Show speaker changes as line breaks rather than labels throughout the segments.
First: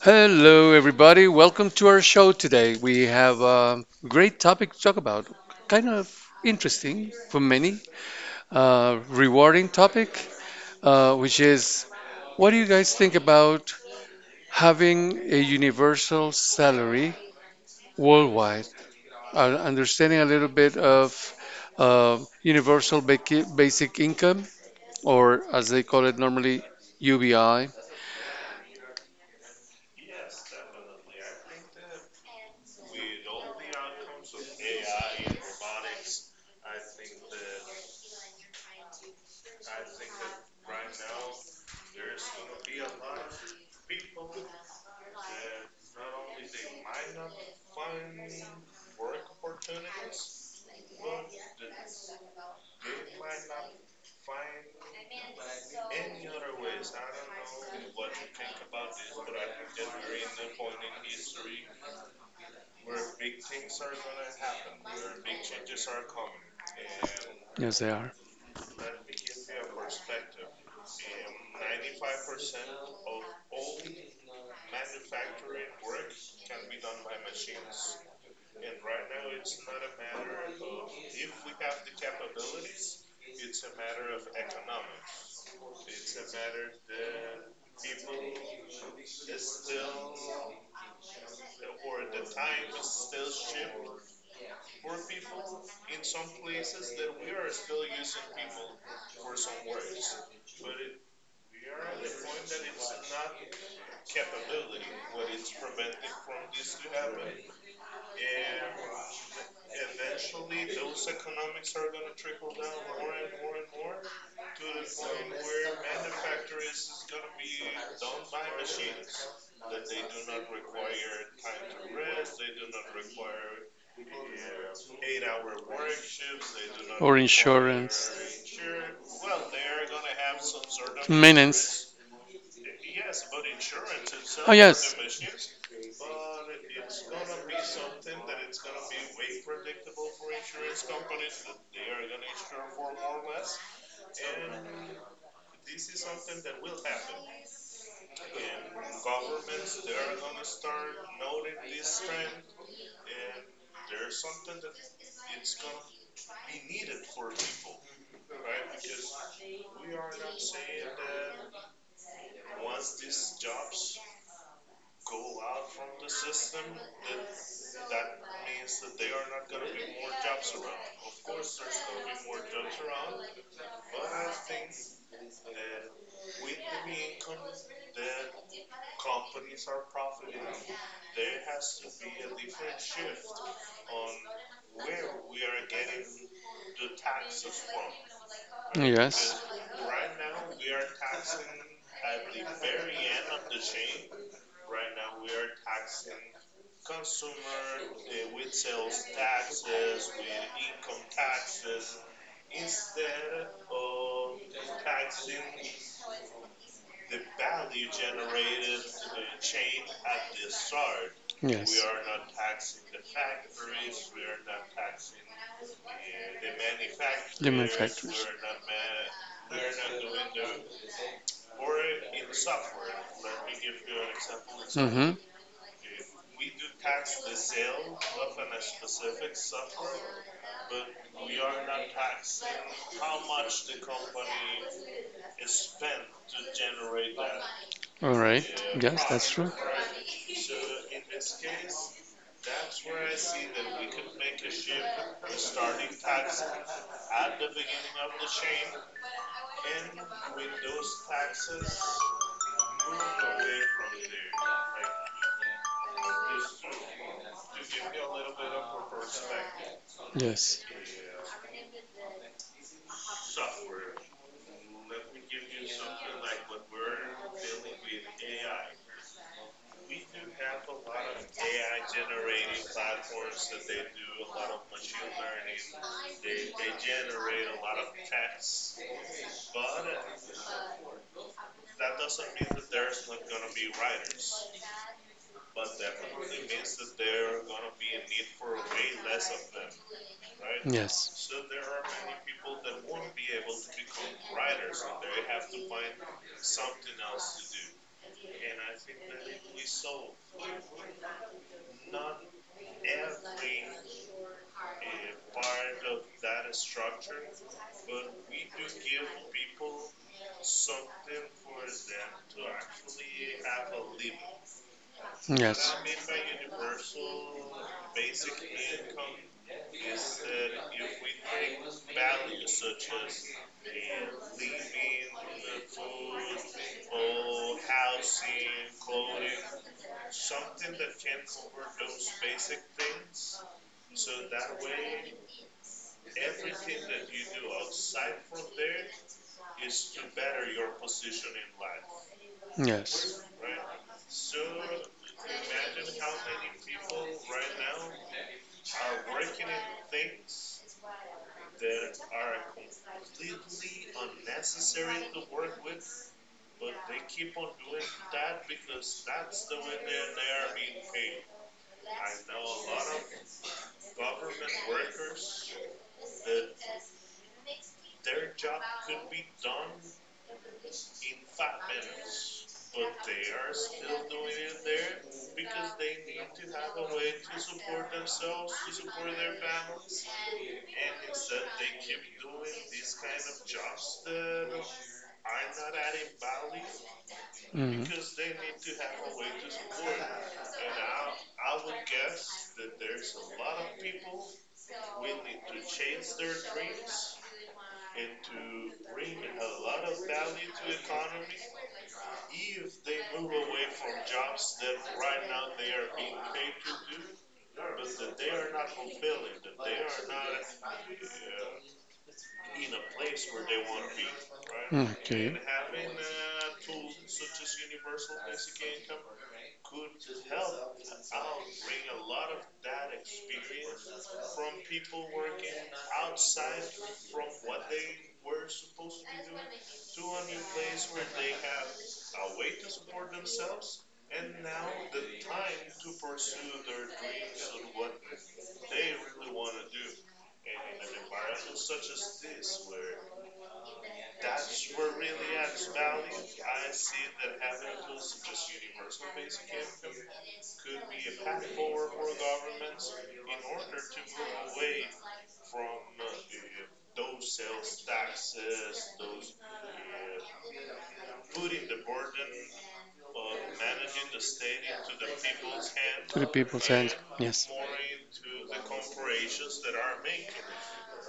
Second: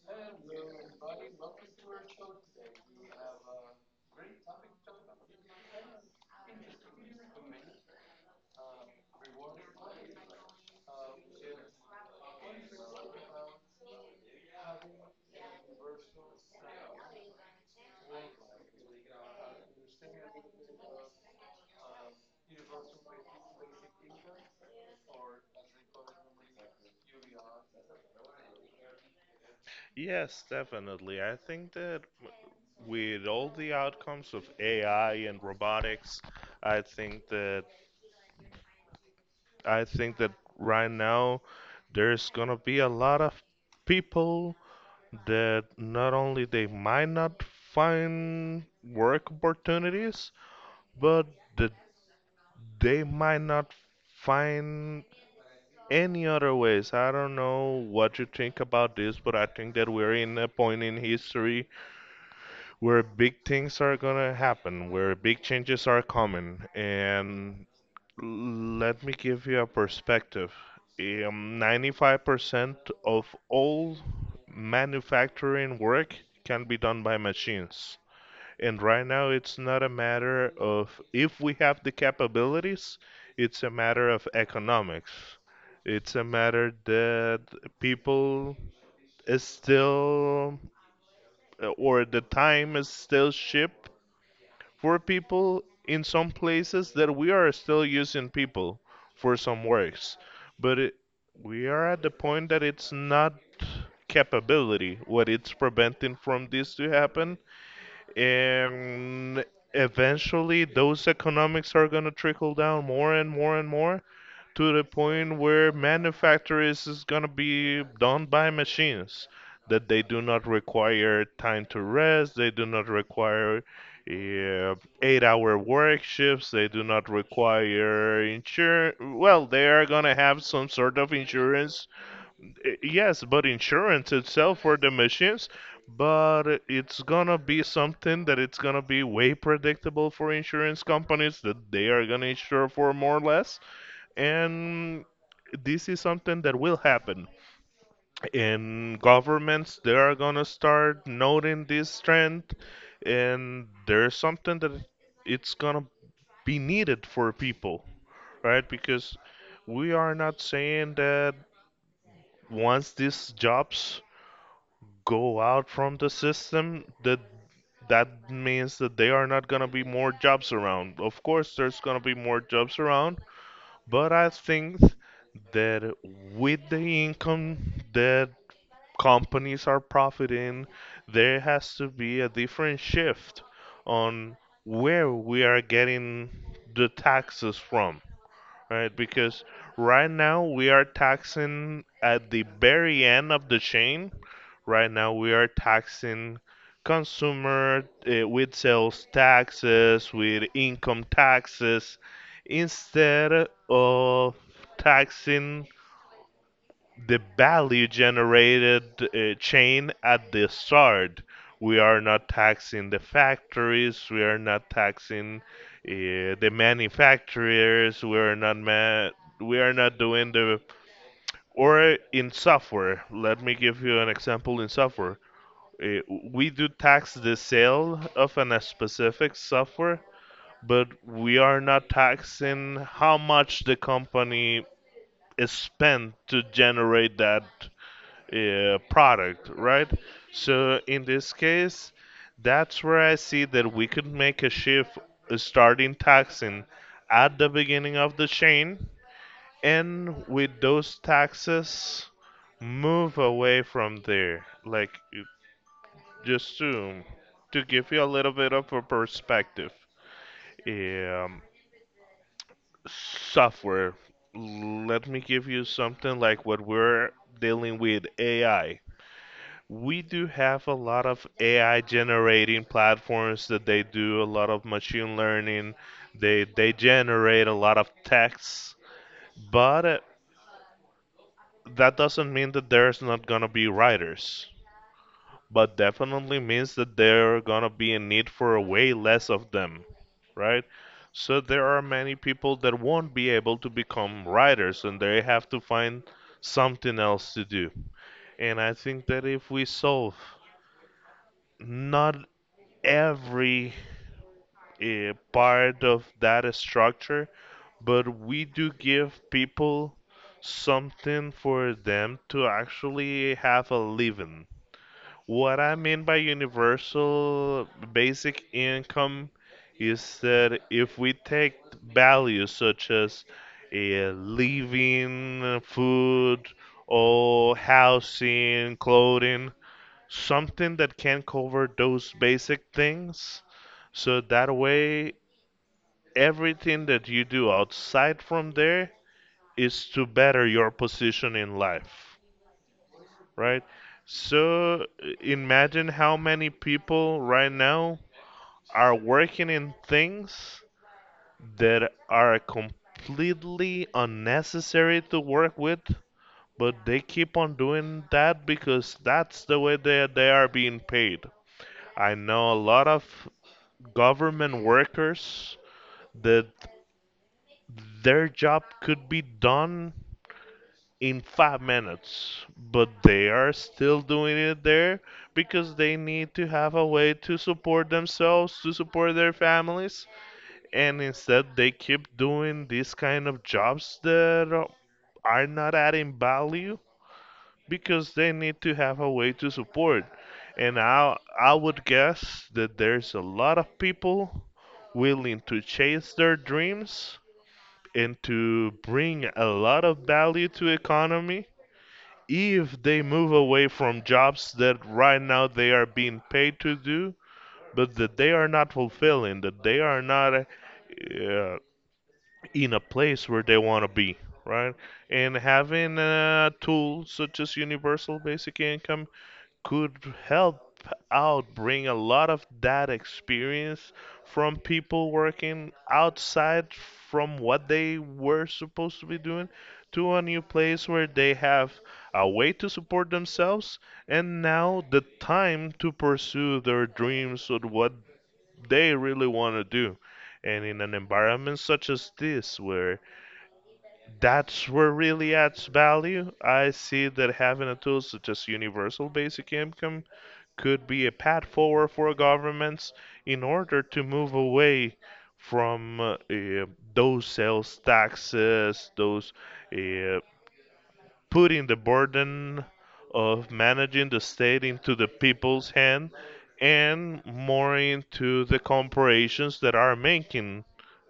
Hello, everybody. Welcome to our show today. We have a great topic to talk about. Kind of interesting for many, rewarding topic, which is what do you guys think about having a universal salary worldwide? Understanding a little bit of universal basic income, or as they call it normally, UBI.
Yes, definitely. I think that with all the outcomes of AI and robotics, I think that I think that right now there's gonna be a lot of people that not only they might not find work opportunities, but that they might not find any other ways. I don't know what you think about this, but I think that we're in a point in history where big things are gonna happen, where big changes are coming, and
Yes, they are.
let me give you a perspective. 95% of all manufacturing work can be done by machines. And right now, it's not a matter of if we have the capabilities, it's a matter of economics. It's a matter that people is still, or the time is still cheap for people in some places that we are still using people for some works, but it, we are at the point that it's not capability what it's preventing from this to happen, and eventually those economics are going to trickle down more and more and more, to the point where manufacturers is going to be done by machines that they do not require time to rest, they do not require uh, 8 hour work shifts, they do not
Or insurance.
require insurance. Well, they are going to have some sort of
Maintenance.
insurance. Yes, but insurance
Oh,
itself for the
yes.
machines, but it's gonna be something that it's gonna be way predictable for insurance companies, that they are gonna insure for more or less. And this is something that will happen, and governments, they are gonna start noting this trend. And there's something that it's gonna be needed for people, right? Because we are not saying that once these jobs go out from the system that that means that they are not gonna be more jobs around. Of course there's gonna be more jobs around. But I think that with the income that companies are profiting, there has to be a different shift on where we are getting the taxes from, right?
Yes.
Because right now we are taxing at the very end of the chain. Right now we are taxing consumer with sales taxes, with income taxes, instead of taxing the value generated chain at the start. We
Yes.
are not taxing the factories. We are not taxing uh, the
Human
manufacturers.
factors.
We are not doing the, or in software. Let me give you an example in software.
Mm-hmm.
Uh, we do tax the sale of a specific software, but we are not taxing how much the company is spent to generate that
All right. Yes, that's
product,
true.
right? So in this case, that's where I see that we could make a shift, starting taxing at the beginning of the chain, and with those taxes move away from there. Just to give you a little bit of a perspective.
Yes.
Um, Software. Let me give you something like what we're dealing with AI. We do have a lot of AI generating platforms that they do a lot of machine learning. They generate a lot of text, but that doesn't mean that there's not gonna be writers. But definitely means that there gonna be a need for way less of them, right?
Yes.
So there are many people that won't be able to become writers, and they have to find something else to do. And I think that if we solve not every a part of that structure, but we do give people something for them to actually have a living. What I
Yes.
mean by universal basic income is that if we take values such as living, food, or housing, clothing, something that can cover those basic things, so that way everything that you do outside from there is to better your position in life,
Yes.
right? So imagine how many people right now are working in things that are completely unnecessary to work with, but they keep on doing that because that's the way they are being paid. I know a lot of government workers that their job could be done in 5 minutes, but they are still doing it there because they need to have a way to support themselves, to support their families, and instead they keep doing these kind of jobs that are not adding value
hmm
because they need to have a way to support. And I would guess that there's a lot of people willing to chase their dreams and to bring a lot of value to economy if they move away from jobs that right now they are being paid to do, but that they are not fulfilling, that they are not in a place where they want to be, right? And
Okay.
having a tool such as universal basic income could help out bring a lot of that experience from people working outside from what they were supposed to be doing to a new place where they have a way to support themselves and now the time to pursue their dreams of what they really want to do. And in an environment such as this, where that's where really adds value. I see that having a tool such as universal basic income could be a path forward for governments in order to move away from those sales taxes, those uh, putting the burden of managing the state into the people's hand
To the people's hands.
and
Yes.
more into the corporations that are making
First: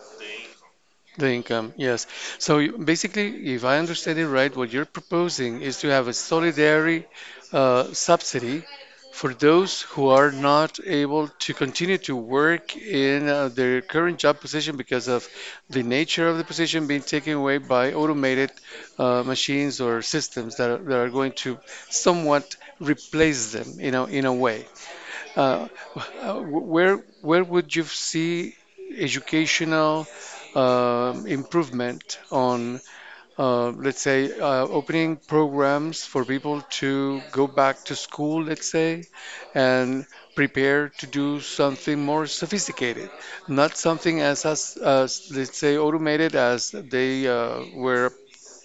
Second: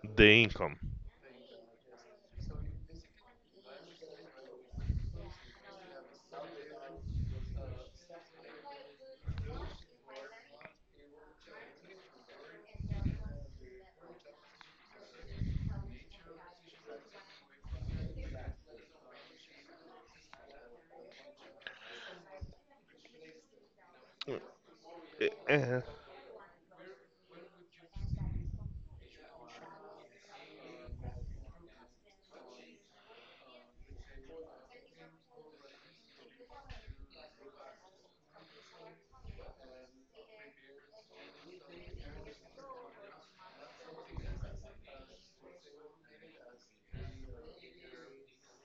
the income.
The income, yes. So basically, if I understand it right, what you're proposing is to have a solidary subsidy for those who are not able to continue to work in their current job position because of the nature of the position being taken away by automated machines or systems that are going to somewhat replace them, you know, in a way.
Eh,
Uh,
eh,
uh, where where would you see educational improvement on, let's say, opening programs for people to go back to school, let's say, and prepare to do something more sophisticated, not something as let's say automated as they were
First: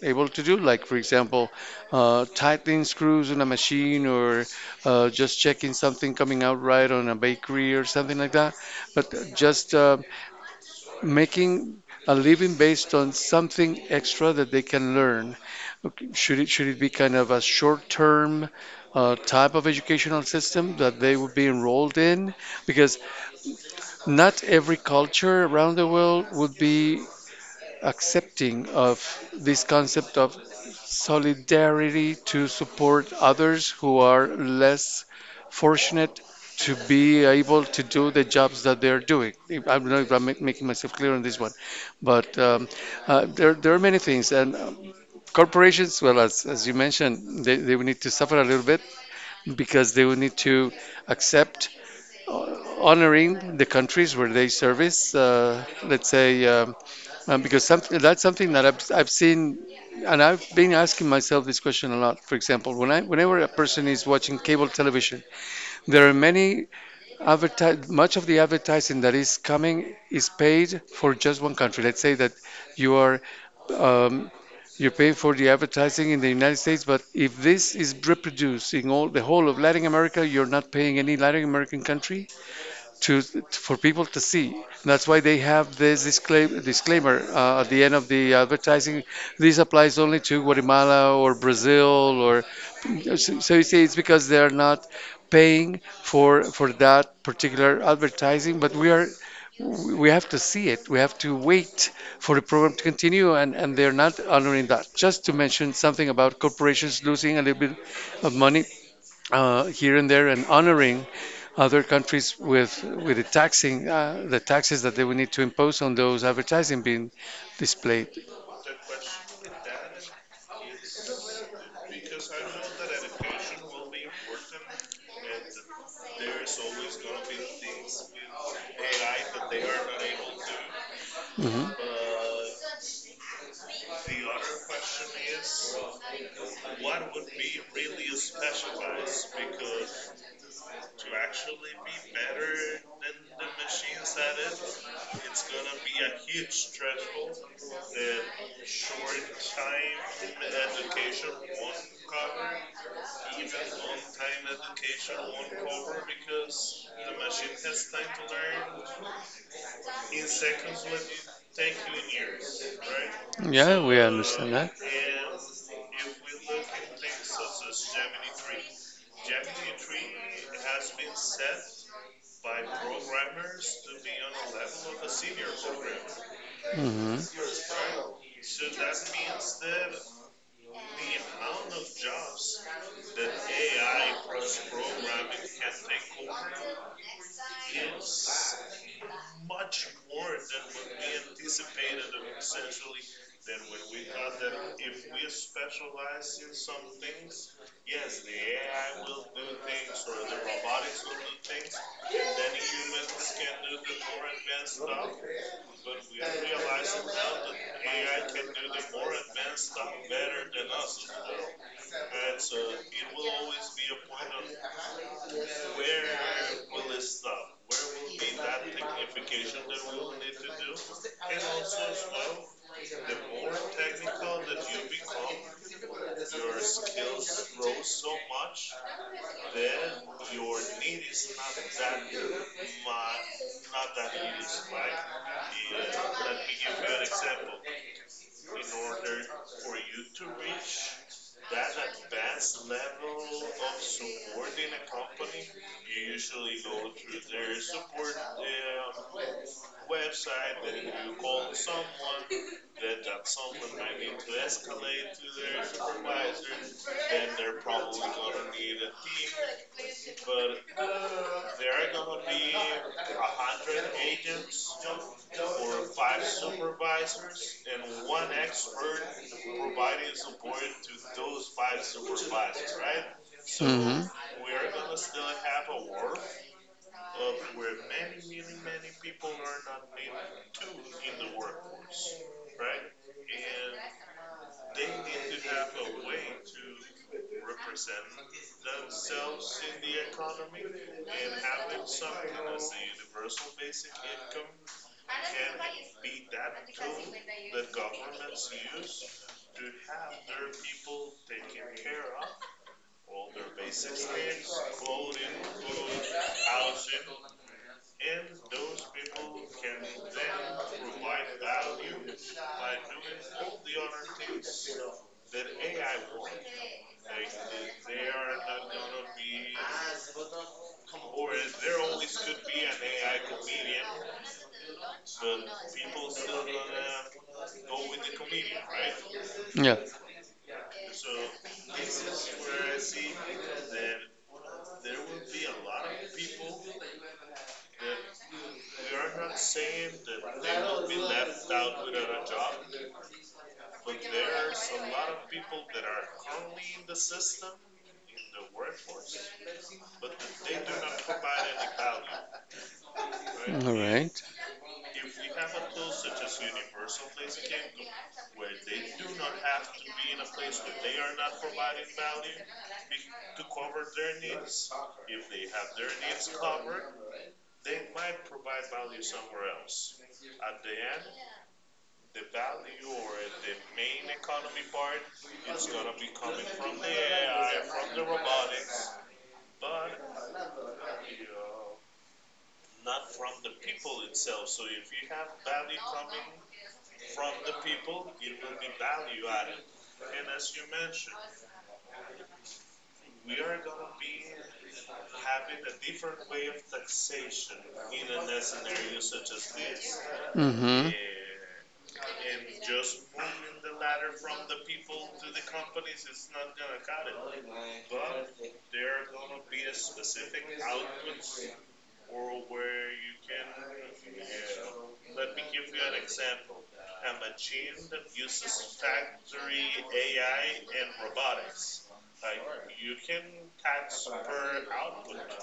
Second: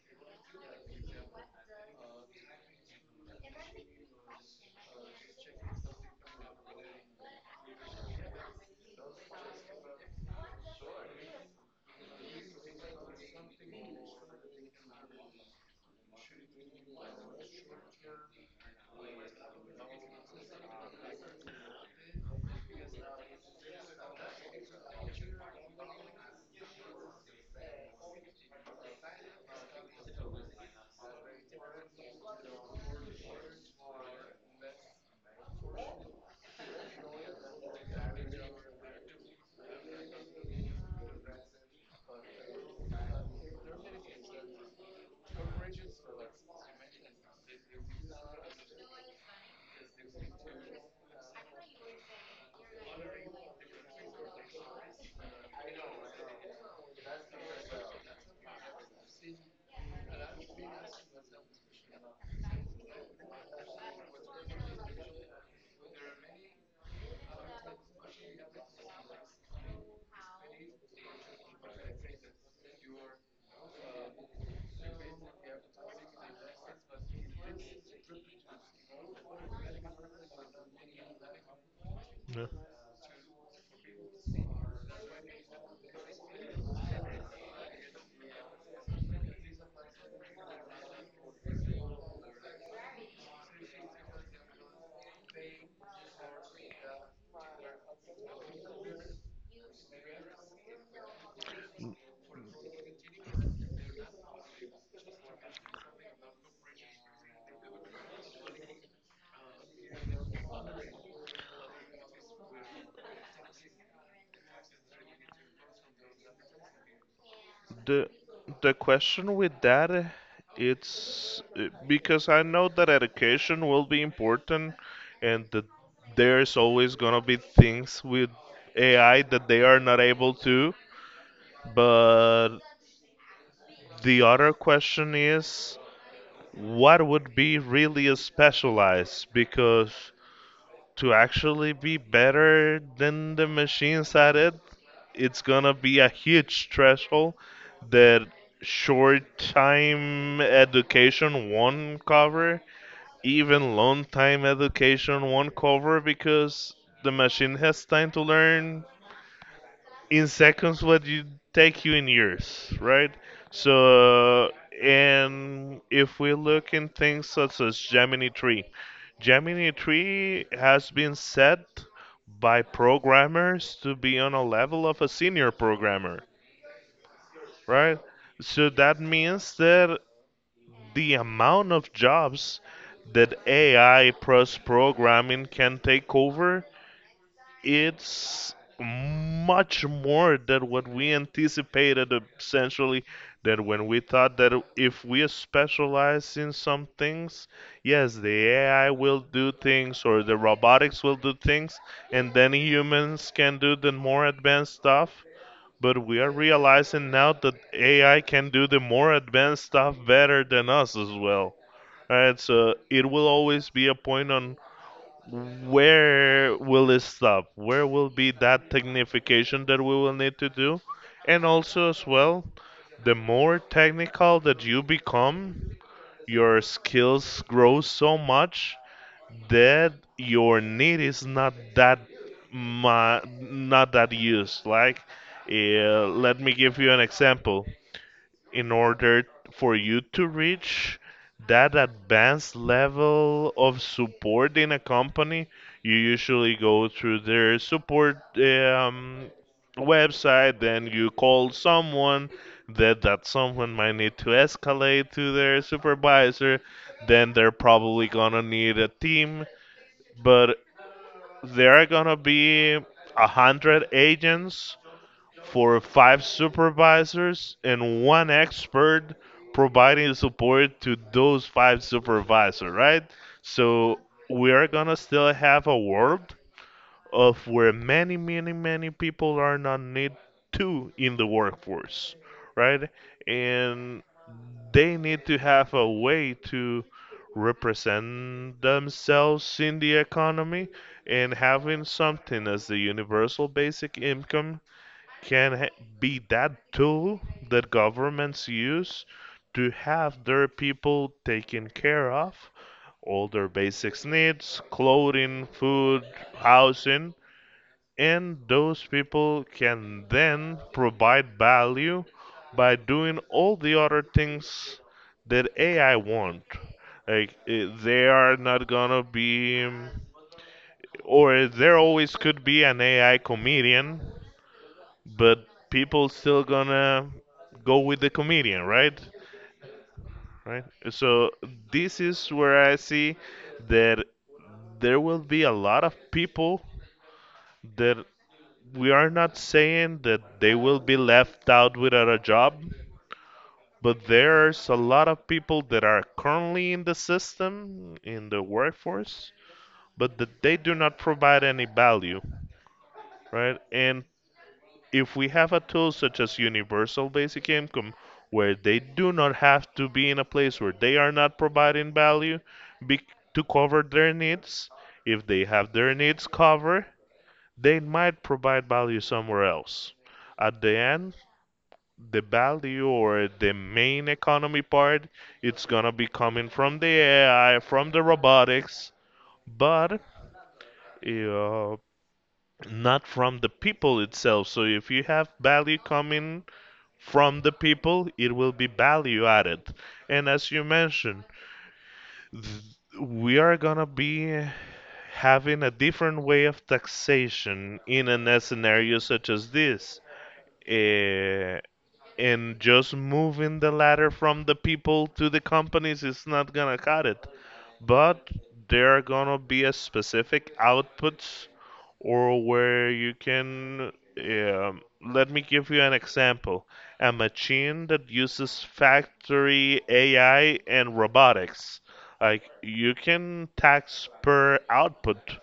able to do, like for example, tightening screws on a machine or just checking something coming out right on a bakery or something like that. But just making a living based on something extra that they can learn. Okay, should it be kind of a short-term type of educational system that they would be enrolled in? Because not every culture around the world would be accepting of this concept of solidarity to support others who are less fortunate to be able to do the jobs that they're doing. I don't know if I'm making myself clear on this one, but there are many things. And corporations, well, as you mentioned, they will need to suffer a little bit because they will need to accept honoring the countries where they service, let's say, because something that I've seen, and I've been asking myself this question a lot. For example, whenever a person is watching cable television, there are many advertise much of the advertising that is coming is paid for just one country. Let's say that you are um, you're paying for the advertising in the United States, but if this is reproduced in all the whole of Latin America, you're not paying any Latin American country
yeah.
to for people to see. That's why they have this disclaimer at the end of the advertising. This applies only to Guatemala or Brazil or so, so you see it's because they are not paying for that particular advertising, but we have to see it. We have to wait for the program to continue, and they're not honoring that. Just to mention something about corporations losing a little bit of money, here and there and honoring other countries with the taxing the taxes that they would need to impose on those advertising being
The
displayed.
the question with that it's because I know that education will be important and that there's always gonna be things with AI that they are not able to.
hmm
But the other question is what would be really a specialized, because to actually be better than the machines at it, it's gonna be a huge threshold that short time education won't cover, even long time education won't cover, because the machine has time to learn in seconds what you take you in years, right?
Yeah, we
So,
understand that.
and if we look in things such as Gemini 3, Gemini 3 has been set by programmers to be on a level of a senior programmer,
Hmm
right? So that means that the amount of jobs that AI plus programming can take over, it's much more than what we anticipated, essentially, that when we thought that if we specialize in some things, yes, the AI will do things or the robotics will do things and then humans can do the more advanced stuff. But we are realizing now that AI can do the more advanced stuff better than us as well. Right, so it will always be a point on where will it stop? Where will be that technification that we will need to do? And also as well, the more technical that you become, your skills grow so much that your need is not that not that used. Like, let me give you an example. In order for you to reach that advanced level of support in a company, you usually go through their support website, then you call someone. That someone might need to escalate to their supervisor, then they're probably gonna need a team, but there are gonna be 100 agents for five supervisors and one expert providing support to those five supervisors, right? So
hmm
we are gonna still have a world of where many, many, many people are not need to in the workforce, right? And they need to have a way to represent themselves in the economy, and having something as the universal basic income can ha- be that tool that governments use to have their people taken care of all their basic needs, clothing, food, housing, and those people can then provide value by doing all the other things that AI want. Like eh, they are not gonna be, or there always could be an AI comedian, but people still gonna go with the comedian, right?
Yeah.
Right. So this is where I see that there will be a lot of people that we are not saying that they will be left out without a job, but there's a lot of people that are currently in the system, in the workforce, but that they do not provide any value, right?
All
And
right.
if we have a tool such as universal basic income, where they do not have to be in a place where they are not providing value be- to cover their needs, if they have their needs covered, they might provide value somewhere else. At the end, the value or the main economy part, it's gonna be coming from the AI, from the robotics, but uh, not from the people itself. So if you have value coming from the people, it will be value added. And as you mentioned, th- we are gonna be having a different way of taxation in a scenario such as this.
Mm-hmm.
Uh, and just moving the ladder from the people to the companies is not gonna cut it. But there are gonna be a specific outputs or where you can. Um, Let me give you an example. A machine that uses factory AI and robotics. Like you can tax per output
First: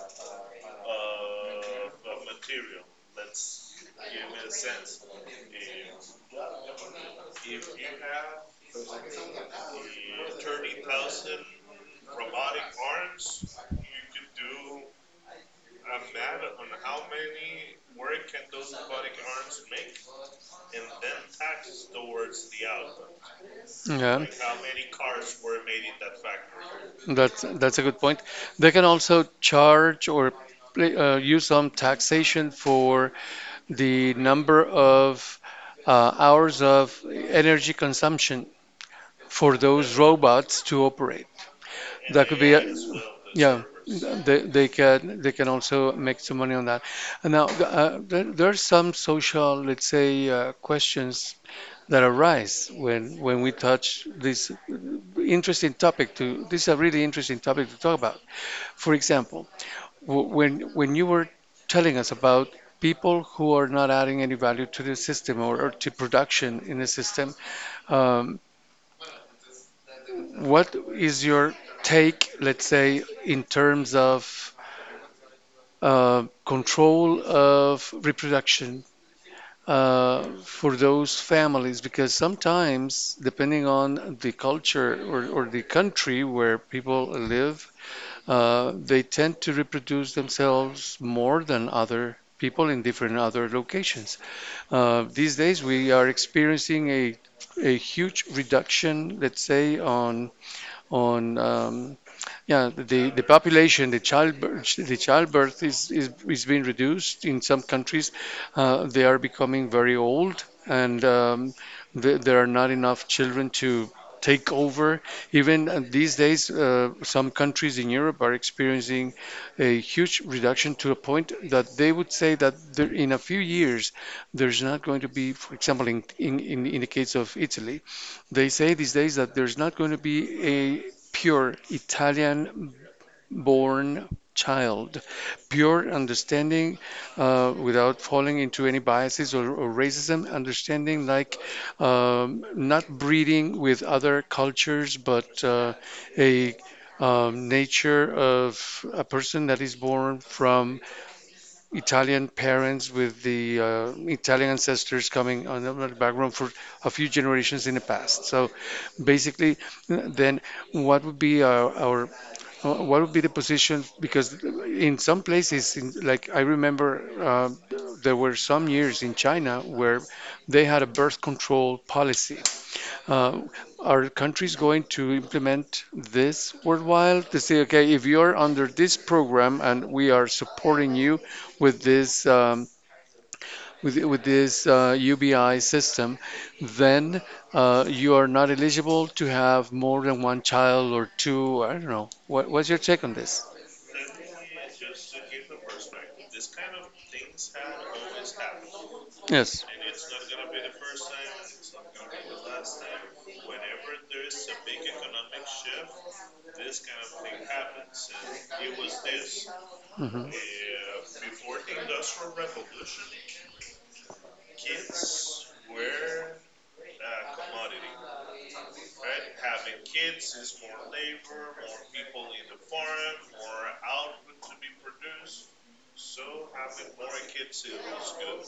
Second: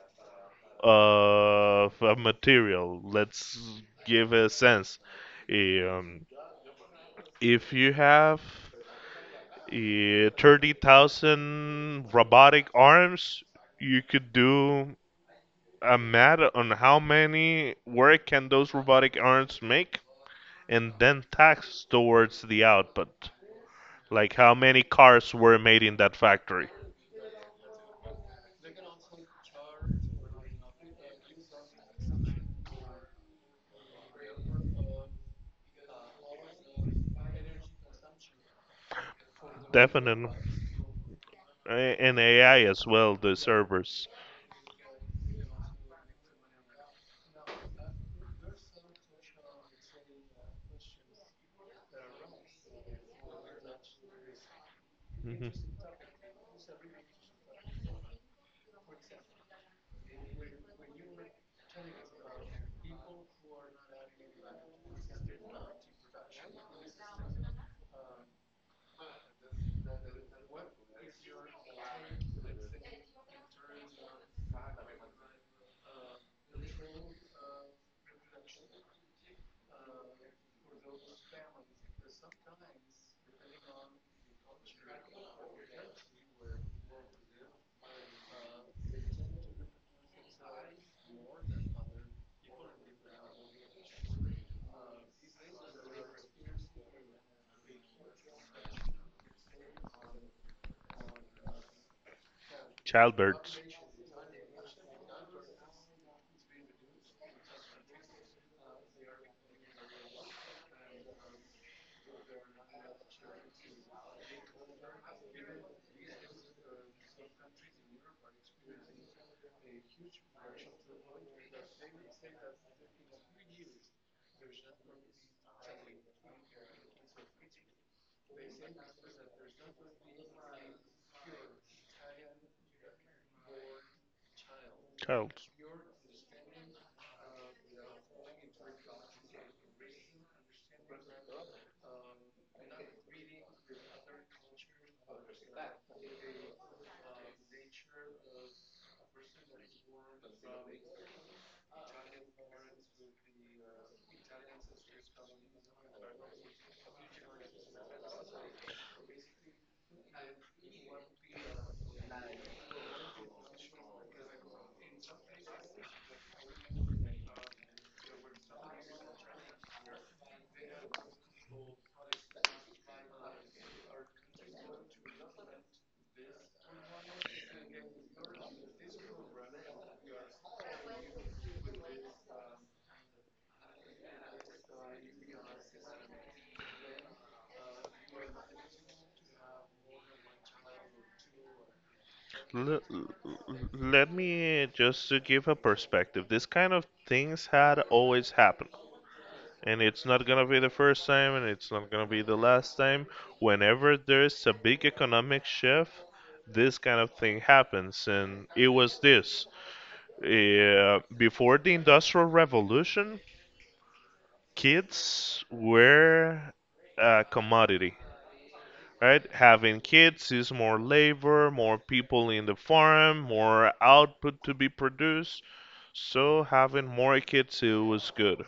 of a material. Let's give a sense. Um, if you have 30,000 robotic arms, you could do a math on how many work can those robotic arms make and then tax towards the output.
Yeah.
Like how many cars were made in that factory.
That's a good point. They can also charge, or use some taxation for the number of hours of energy consumption for those
Definitely.
robots to operate.
And
That could be,
AI
a,
as well, the
Yeah,
servers.
they can they can also make some money on that. And now there are some social, let's say, questions that arise when we touch this
Hmm.
interesting topic. To this is a really interesting topic to talk about. For example when you were telling us about people who are not adding any value to the system or to production in the system, um, what is your take, let's say, in terms of control of reproduction for those families? Because sometimes, depending on the culture or the country where people live, they tend to reproduce themselves more than other people in different other locations. These days, we are experiencing a huge reduction, let's say, on yeah, the
Childbirths.
population, the childbirth is being reduced in some countries. They are becoming very old, and th there are not enough children to take over. Even these days, some countries in Europe are experiencing a huge reduction to a point that they would say that there, in a few years, there's not going to be, for example, in the case of Italy, they say these days that there's not going to be a pure Italian-born child,
Child.
pure understanding without falling into any biases or racism, understanding like not breeding with other cultures, but a nature of a person that is born from Italian parents with the Italian ancestors coming on the background for a few generations in the past. So basically, then what would be our what would be the position? Because in some places, like I remember, there were some years in China where they had a birth control policy uh, are countries going to implement this worthwhile to say, okay, if you're under this program and we are supporting you with this UBI system, then you are not eligible to have more than one child or two. I don't know. What's your
L-
take on
l-
this?
Let me just to give a perspective. This kind of things had always happened.
Yes.
And it's not gonna be the first time and it's not gonna be the last time. Whenever there's a big economic shift, this kind of thing happens. And it was this.
hmm
Before the Industrial Revolution, kids were a commodity. Right? Having kids is more labor, more people in the farm, more output to be produced. So having more kids it was good.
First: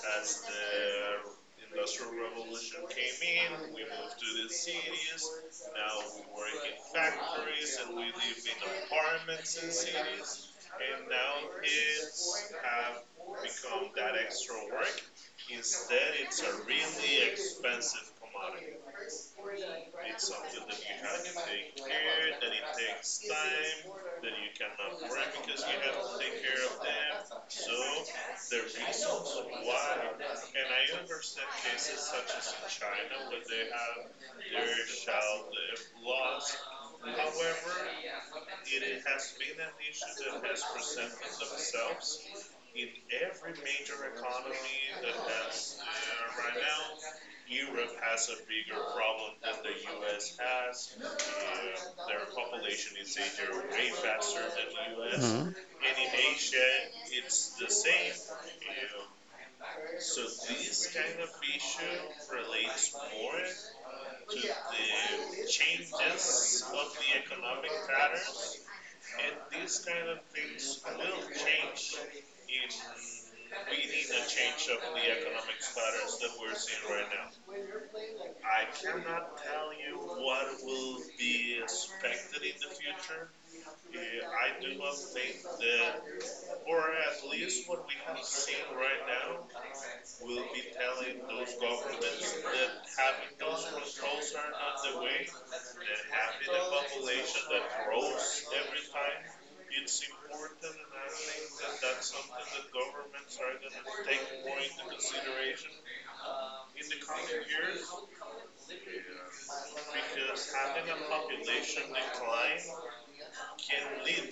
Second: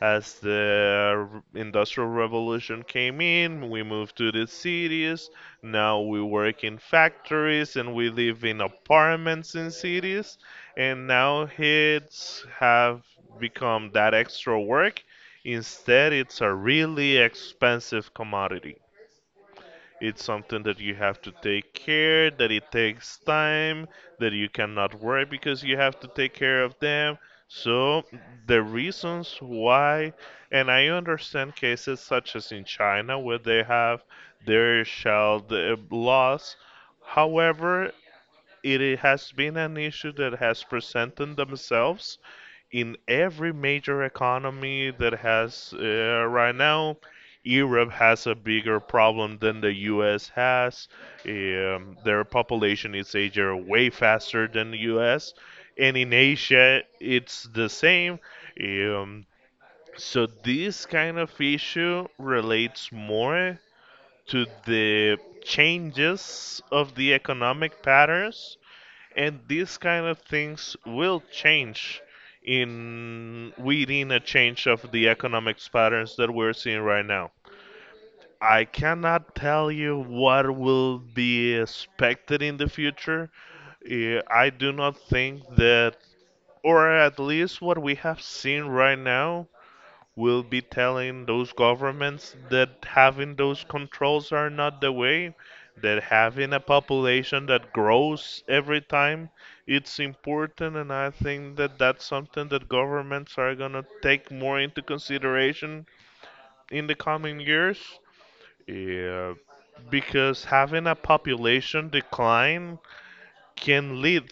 As the industrial revolution came in, we moved to the cities. Now we work in factories and we live in apartments in cities. And now kids have become that extra work. Instead, it's a really expensive commodity. It's something that you have to take care, that it takes time, that you cannot work because you have to take care of them. So the reasons why, and I understand cases such as in China where they have their child laws. However, it has been an issue that has presented themselves in every major economy that has right now. Europe has a bigger problem than the U.S. has. Their population is aging way faster than the U.S. And in Asia, it's the same. Um, so this kind of issue relates more to the changes of the economic patterns and these kind of things will change in within a change of the economics patterns that we're seeing right now. I cannot tell you what will be expected in the future. I do not think that, or at least what we have seen right now, will be telling those governments that having those controls are not the way, that having a population that grows every time, it's important, and I think that that's something that governments are going to take more into consideration in the coming years. Yeah, because having a population decline can lead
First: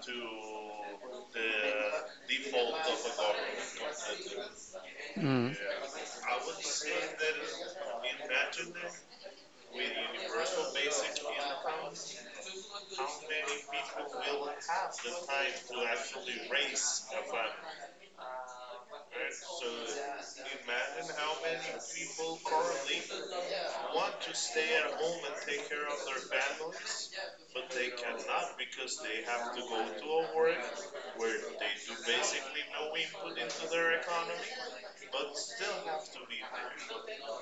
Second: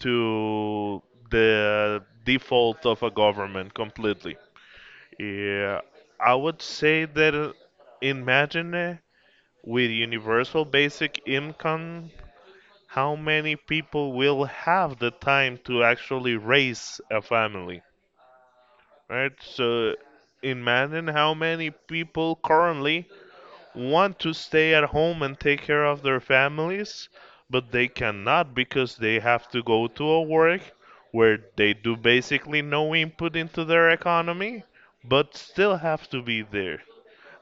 to the default of a government completely.
hmm hmm
Yeah, I would say that imagine with universal basic income, how many people will have the time to actually raise a family, right? So imagine how many people currently want to stay at home and take care of their families, but they cannot because they have to go to a work where they do basically no input into their economy, but still have to be there.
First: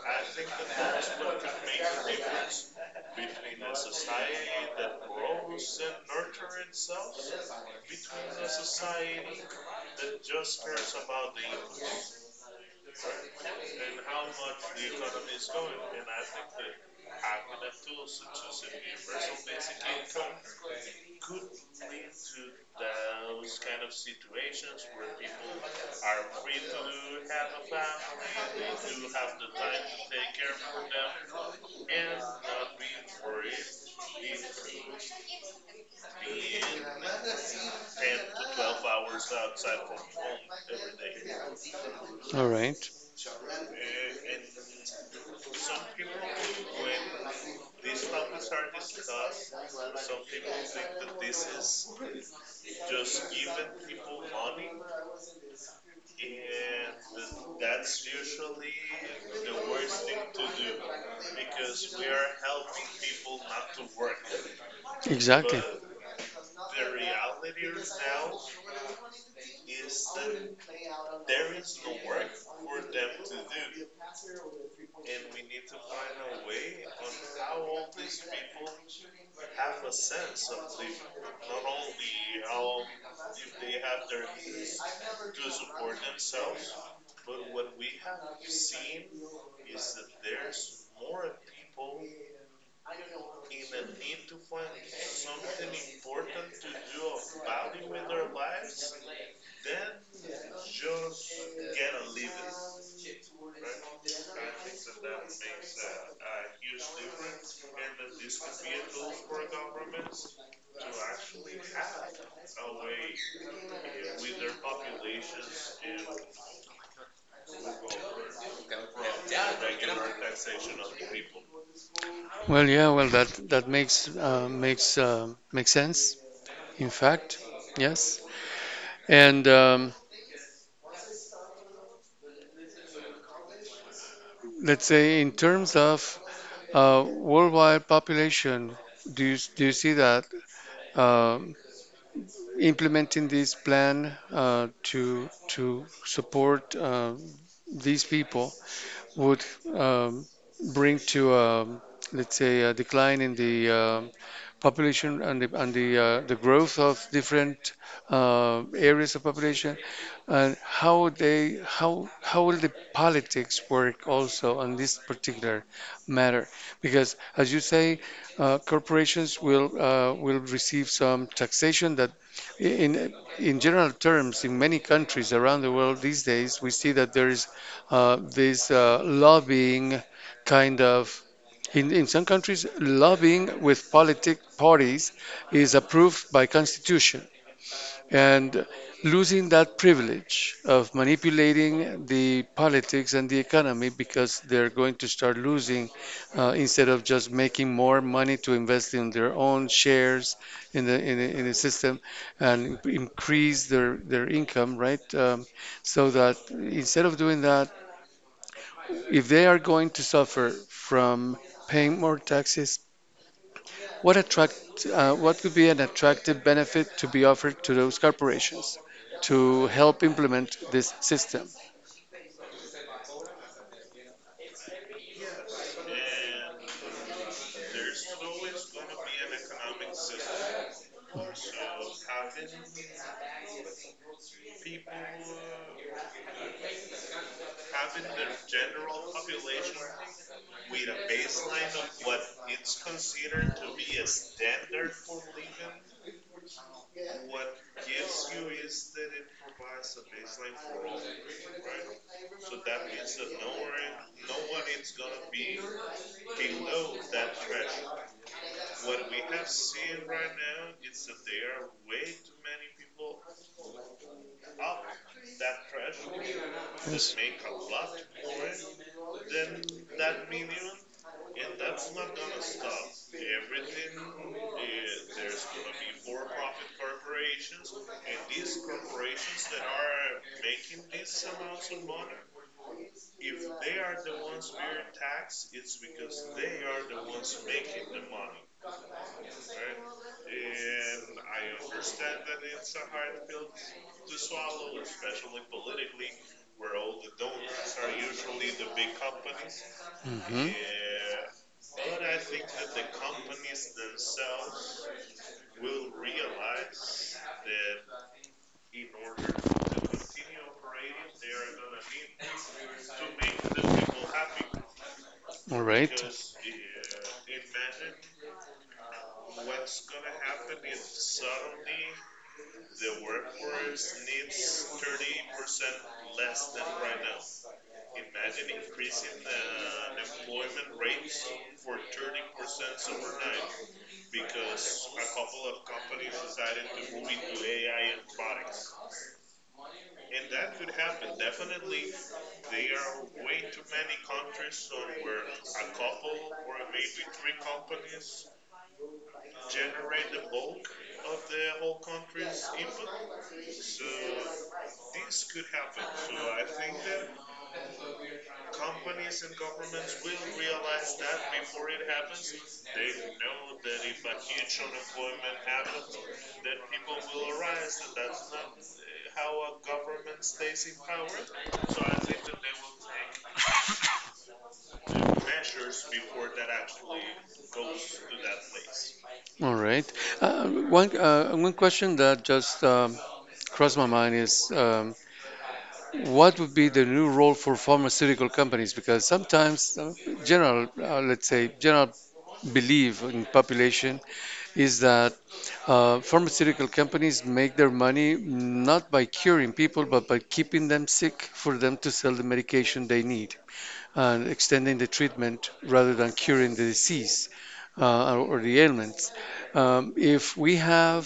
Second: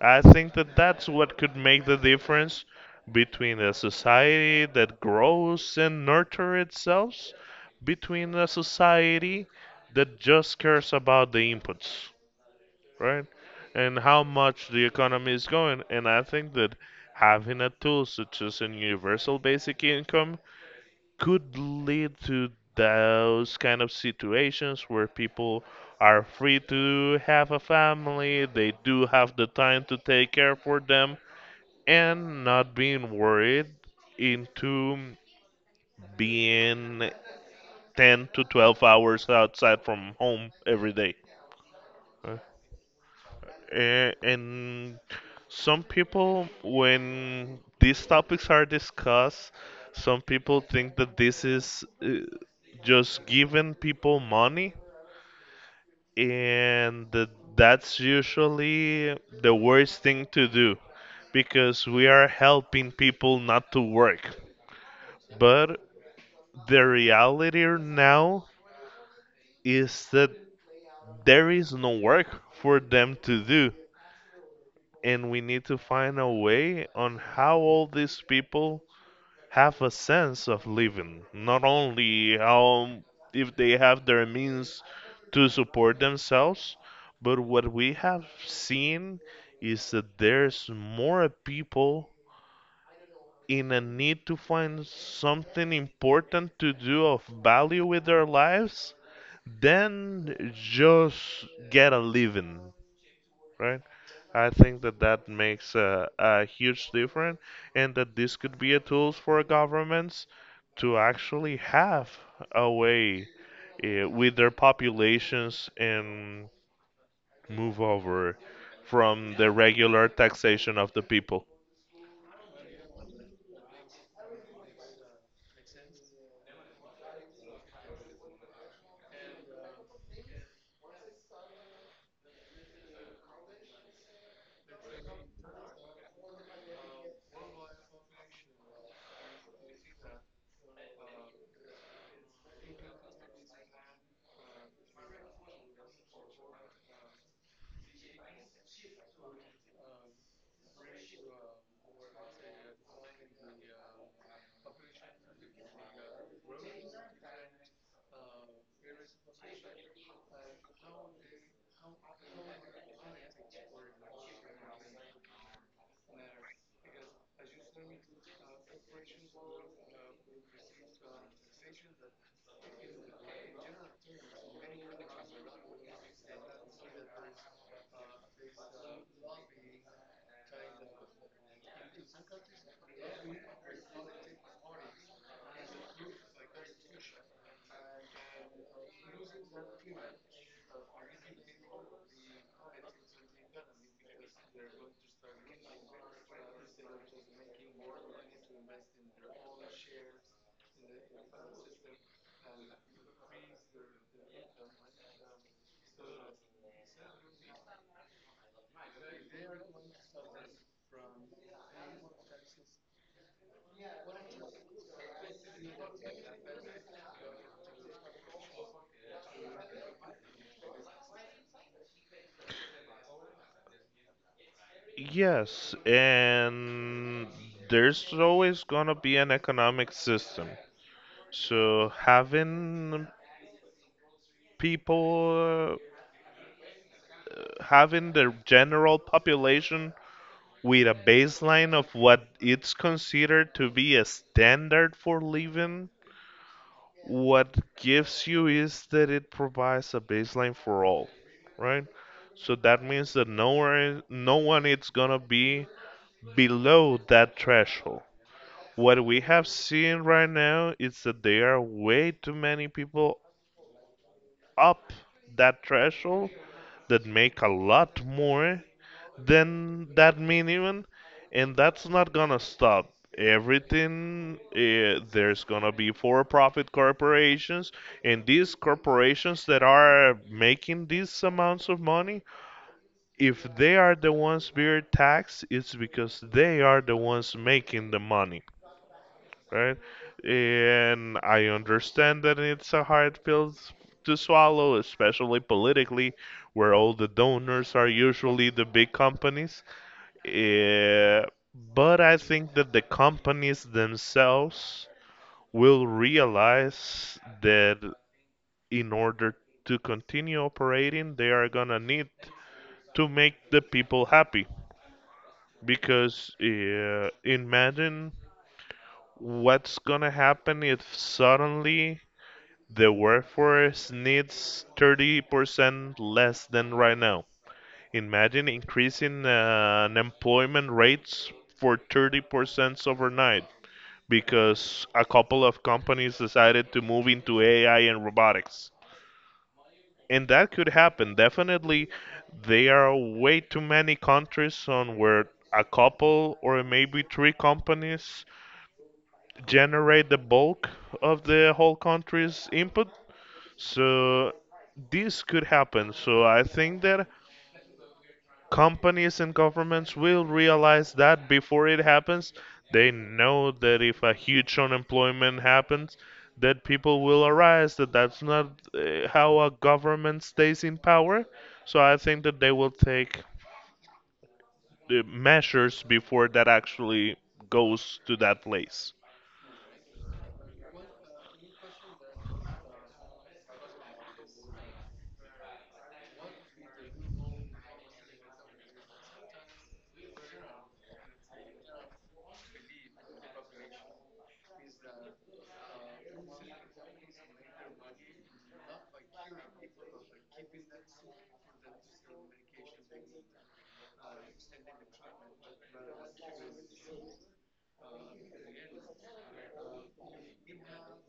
I think that that's what could make the difference between a society that grows and nurtures itself, between a society that just cares about the inputs, right? And how much the economy is going. And I think that having a tool such as a universal basic income could lead to those kind of situations where people are free to have a family, they do have the time to take care for them, and not being worried into being 10 to 12 hours outside from home every day. Uh,
All right.
And some people, when these topics are discussed, some people think that this is just giving people money, and that that's usually the worst thing to do because we are helping people not to work.
Exactly.
But the reality now is that there is no work for them to do. And we need to find a way on how all these people have a sense of living, not only how if they have their means to support themselves, but what we have seen is that there's more people in a need to find something important to do of value with their lives than just get a living, right? I think that that makes a huge difference, and that this could be a tool for governments to actually have a way with their populations and move over from the regular taxation of the people.
Well, yeah. Well, that that makes makes sense. In fact, yes. And let's say in terms of worldwide population, do you see that um implementing this plan to support these people would um, bring to let's say a decline in the um, population and the growth of different areas of population and how will the politics work also on this particular matter because as you say corporations will receive some taxation that in in general terms in many countries around the world these days we see that there is this lobbying kind of in some countries, lobbying with politic parties is approved by constitution, and losing that privilege of manipulating the politics and the economy because they're going to start losing instead of just making more money to invest in their own shares in the system and increase their income, right? So that instead of doing that, if they are going to suffer from paying more taxes what attract what could be an attractive benefit to be offered to those corporations to help implement this system?
Yes, and there's always gonna be an economic system. So having people, having the general population with a baseline of what it's considered to be a standard for living, what gives you is that it provides a baseline for all, right? So that means that no one is gonna be below that threshold. What we have seen right now is that there are way too many people up that threshold that make a lot more then that minimum, and that's not gonna stop. Everything there's gonna be for-profit corporations, and these corporations that are making these amounts of money, if they are the ones being taxed, it's because they are the ones making the money, right? And I understand that it's a hard pill s- to swallow, especially politically, where all the donors are usually the big companies.
Hmm
Eh, but I think that the companies themselves will realize that in order to continue operating, they are gonna need to make the people happy.
All right.
Because imagine what's gonna happen if suddenly the workforce needs 30% less than right now. Imagine increasing unemployment rates for 30% overnight, because a couple of companies decided to move into AI and robotics. And that could happen. Definitely, there are way too many countries on where a couple or maybe three companies generate the bulk of the whole country's input. So this could happen. So I think that companies and governments will realize that before it happens. They know that if a huge unemployment happens, that people will arise, that that's not how a government stays in power. So I think that they will take the measures before that actually goes to that place.
All right. Uh, one question that just crossed my mind is what would be the new role for pharmaceutical companies? Because sometimes let's say, general belief in population is that pharmaceutical companies make their money not by curing people, but by keeping them sick for them to sell the medication they need and extending the treatment rather than curing the disease or the ailments. If we have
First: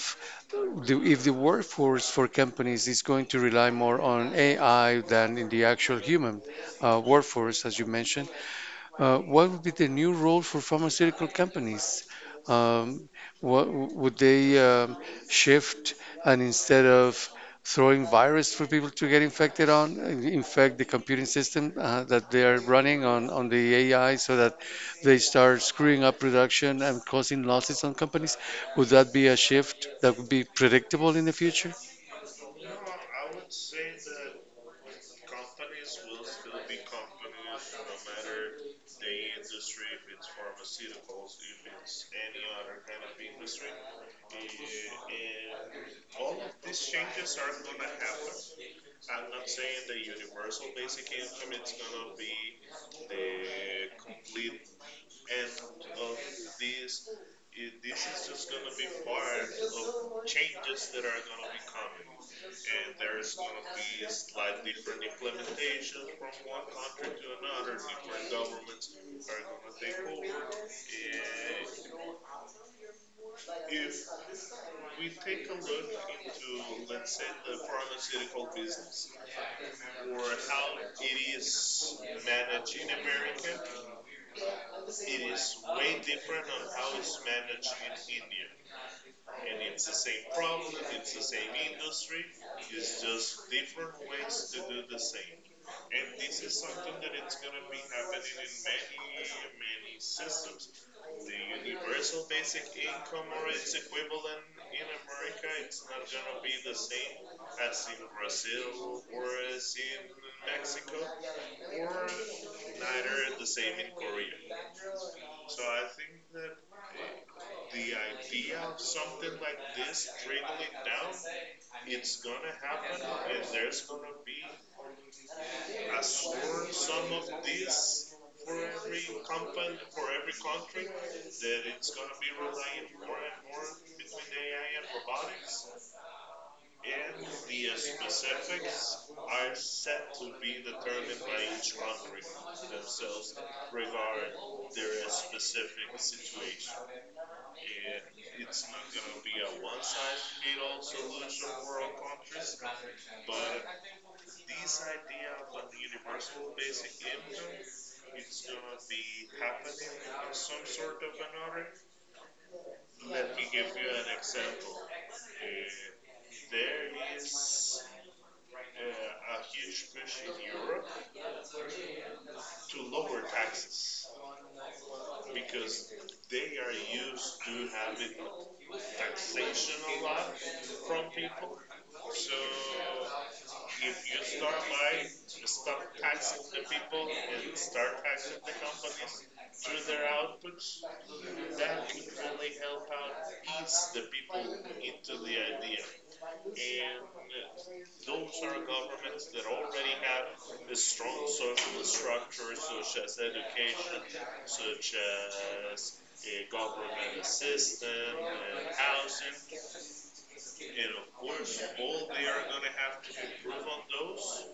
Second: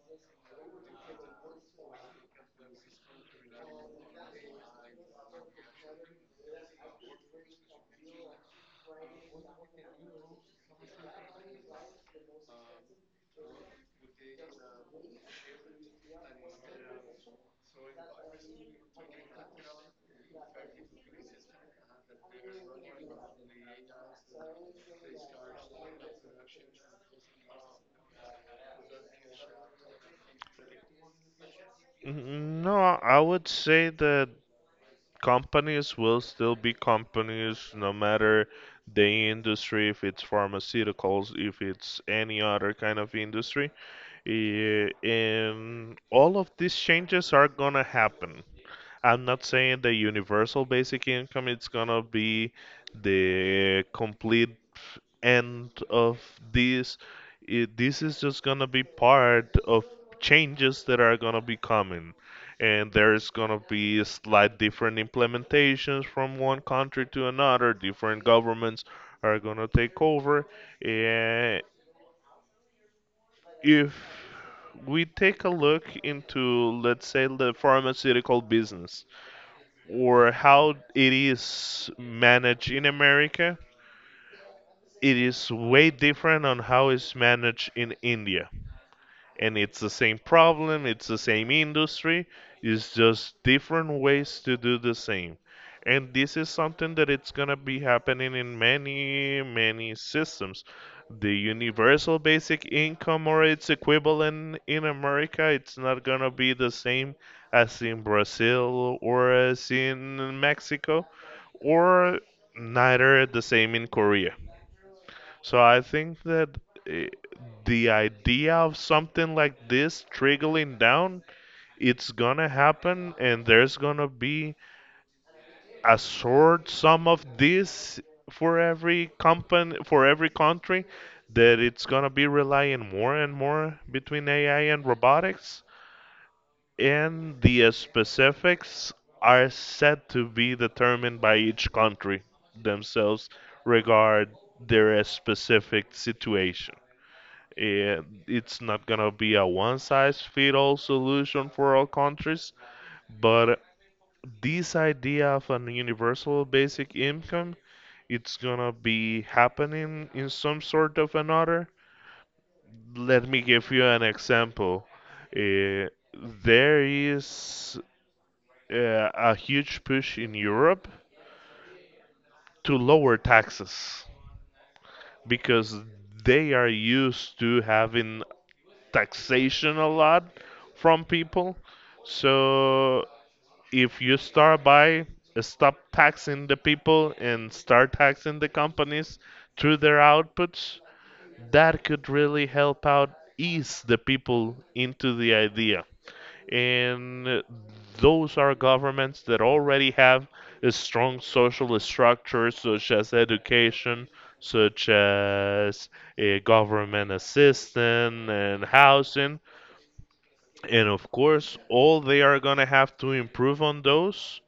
if the workforce for companies is going to rely more on AI than in the actual human workforce, as you mentioned, what would be the new role for pharmaceutical companies? Um, what would they shift and instead of throwing virus for people to get infected on, infect the computing system that they are running on the AI so that they start screwing up production and causing losses on companies? Would that be a shift that would be predictable in the future?
No, I would say that companies will still be companies no matter the industry, if it's pharmaceuticals, if it's any other kind of industry. And all of these changes are gonna happen. I'm not saying the universal basic income is gonna be the complete end of this. This is just gonna be part of changes that are gonna be coming, and there's gonna be slight different implementations from one country to another. Different governments are gonna take over, and if we take a look into, let's say, the pharmaceutical business or how it is managed in America, it is way different on how it's managed in India and it's the same problem, it's the same industry, it's just different ways to do the same. And this is something that it's gonna be happening in many, many systems. The universal basic income or its equivalent in America, it's not gonna be the same as in Brazil or as in Mexico, or neither the same in Korea. So I think that eh, the idea of something like this trickling down, it's gonna happen, and there's gonna be a sort sum of this for every company, for every country, that it's gonna be relying more and more between AI and robotics, and the specifics are said to be determined by each country themselves regard their specific situation. And it's not gonna be a one size fit all solution for all countries, but this idea of an universal basic income it's gonna be happening in some sort of another. Let me give you an example. Uh, there is a huge push in Europe to lower taxes because they are used to having taxation a lot from people. So if you start by stop taxing the people and start taxing the companies through their outputs, that could really help out ease the people into the idea. And those are governments that already have a strong social structure, such as education, such as a government assistance and housing and of course, all they are going to have to improve on those,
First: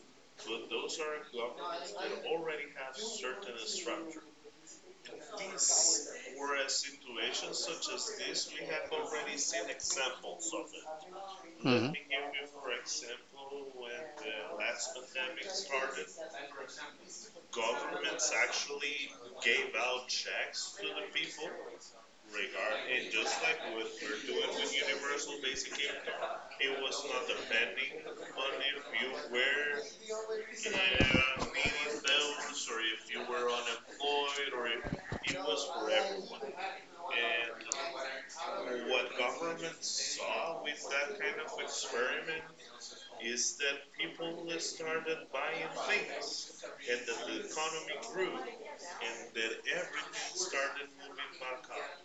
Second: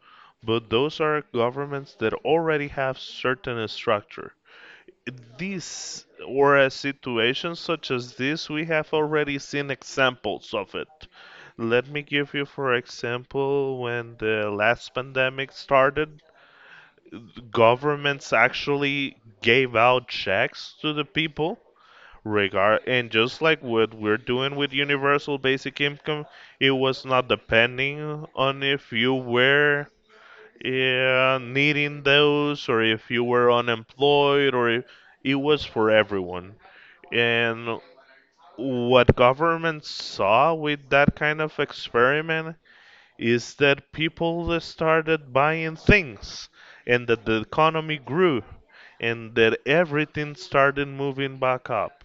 but those are governments that already have certain structure. This or a situation such as this, we have already seen examples of it. Let
Hmm
me give you, for example, when the last pandemic started, governments actually gave out checks to the people regard. And just like what we're doing with universal basic income, it was not depending on if you were needing those or if you were unemployed or if, it was for everyone. And what government saw with that kind of experiment is that people started buying things and that the economy grew and that everything started moving back up.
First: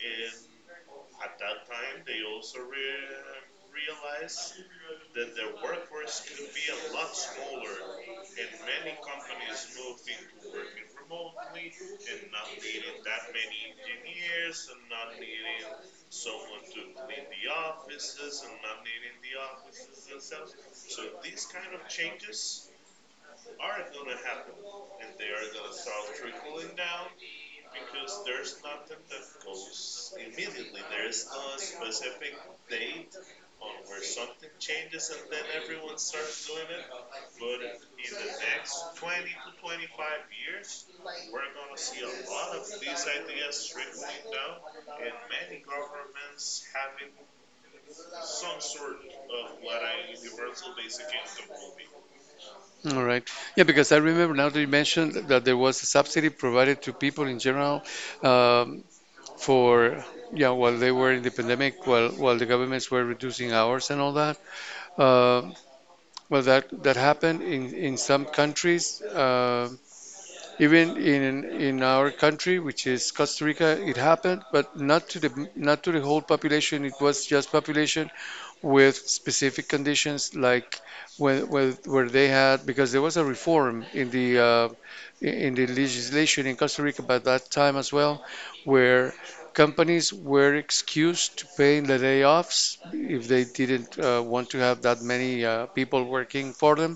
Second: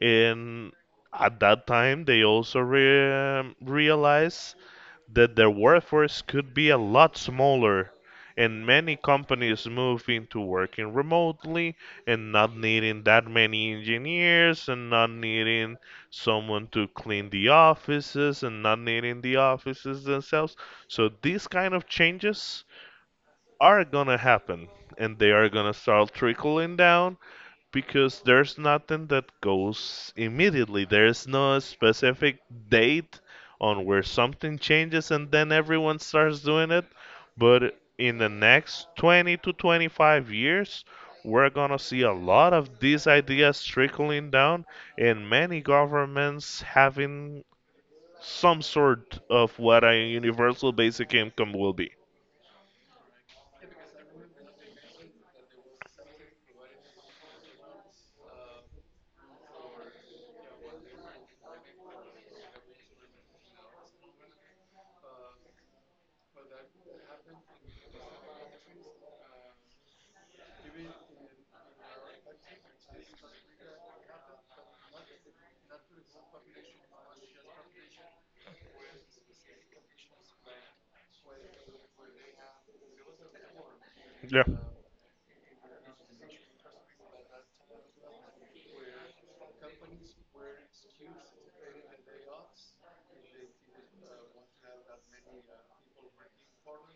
And at that time, they also realized that their workforce could be a lot smaller and many companies move into working remotely and not needing that many engineers and not needing someone to clean the offices and not needing the offices themselves. So these kind of changes are gonna happen, and they are gonna start trickling down because there's nothing that goes immediately. There's no specific date on where something changes and then everyone starts doing it. But in the next 20 to 25 years, we're gonna see a lot of these ideas trickling down and many governments having some sort of what a universal basic income will be.
All right. Yeah, because I remember now that you mentioned that there was a subsidy provided to people in general um, for, yeah, while they were in the pandemic, while the governments were reducing hours and all that. Uh, well, that that happened in some countries, even in our country, which is Costa Rica, it happened, but not to the whole population. It was just population with specific conditions like where they had because there was a reform
Yeah,
in the legislation in Costa Rica by that time as well, where companies were excused to paying the layoffs if they didn't want to have that many people working for them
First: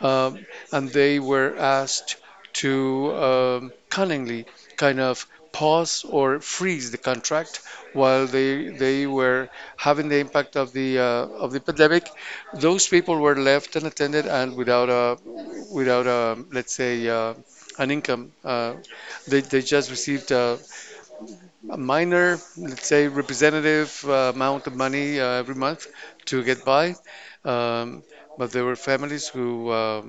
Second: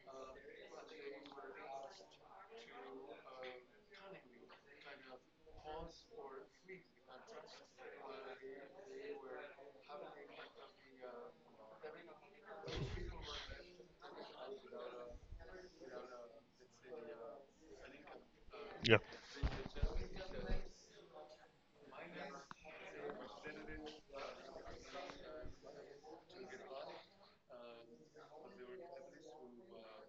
um, and they were asked to cunningly kind of pause or freeze the contract while they were having the impact of the pandemic. Those people were left unattended and without a let's say an income.
yeah.
They just received a minor, let's say, representative amount of money every month to get by. Um, but there were families who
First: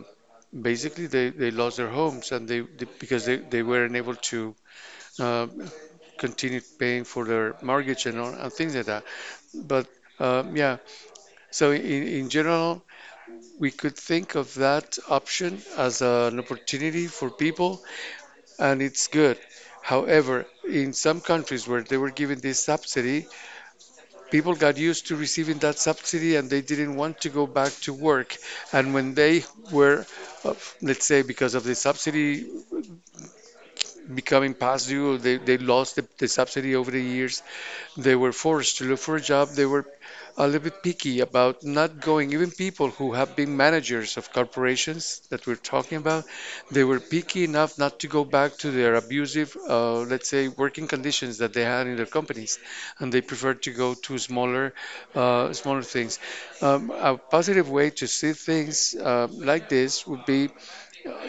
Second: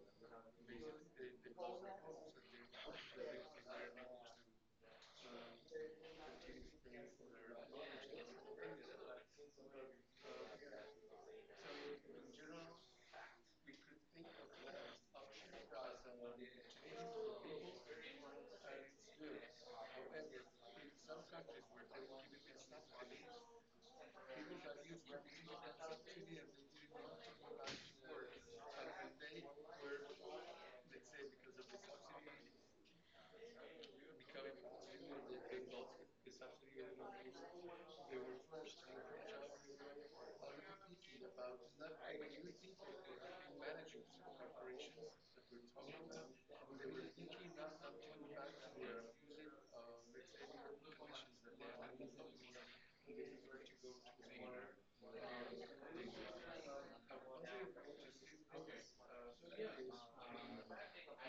basically they lost their homes, and because they weren't able to uh, continue paying for their mortgage and, all, and things like that. But yeah, so in general we could think of that option as an opportunity for people, and it's good. However, in some countries where they were given this subsidy, people got used to receiving that subsidy, and they didn't want to go back to work. And when they were, uh, let's say, because of the subsidy becoming past due, they lost the subsidy over the years. They were forced to look for a job. They were a little bit picky about not going. Even people who have been managers of corporations that we're talking about, they were picky enough not to go back to their abusive, let's say, working conditions that they had in their companies, and they preferred to go to smaller things. A positive way to see things like this would be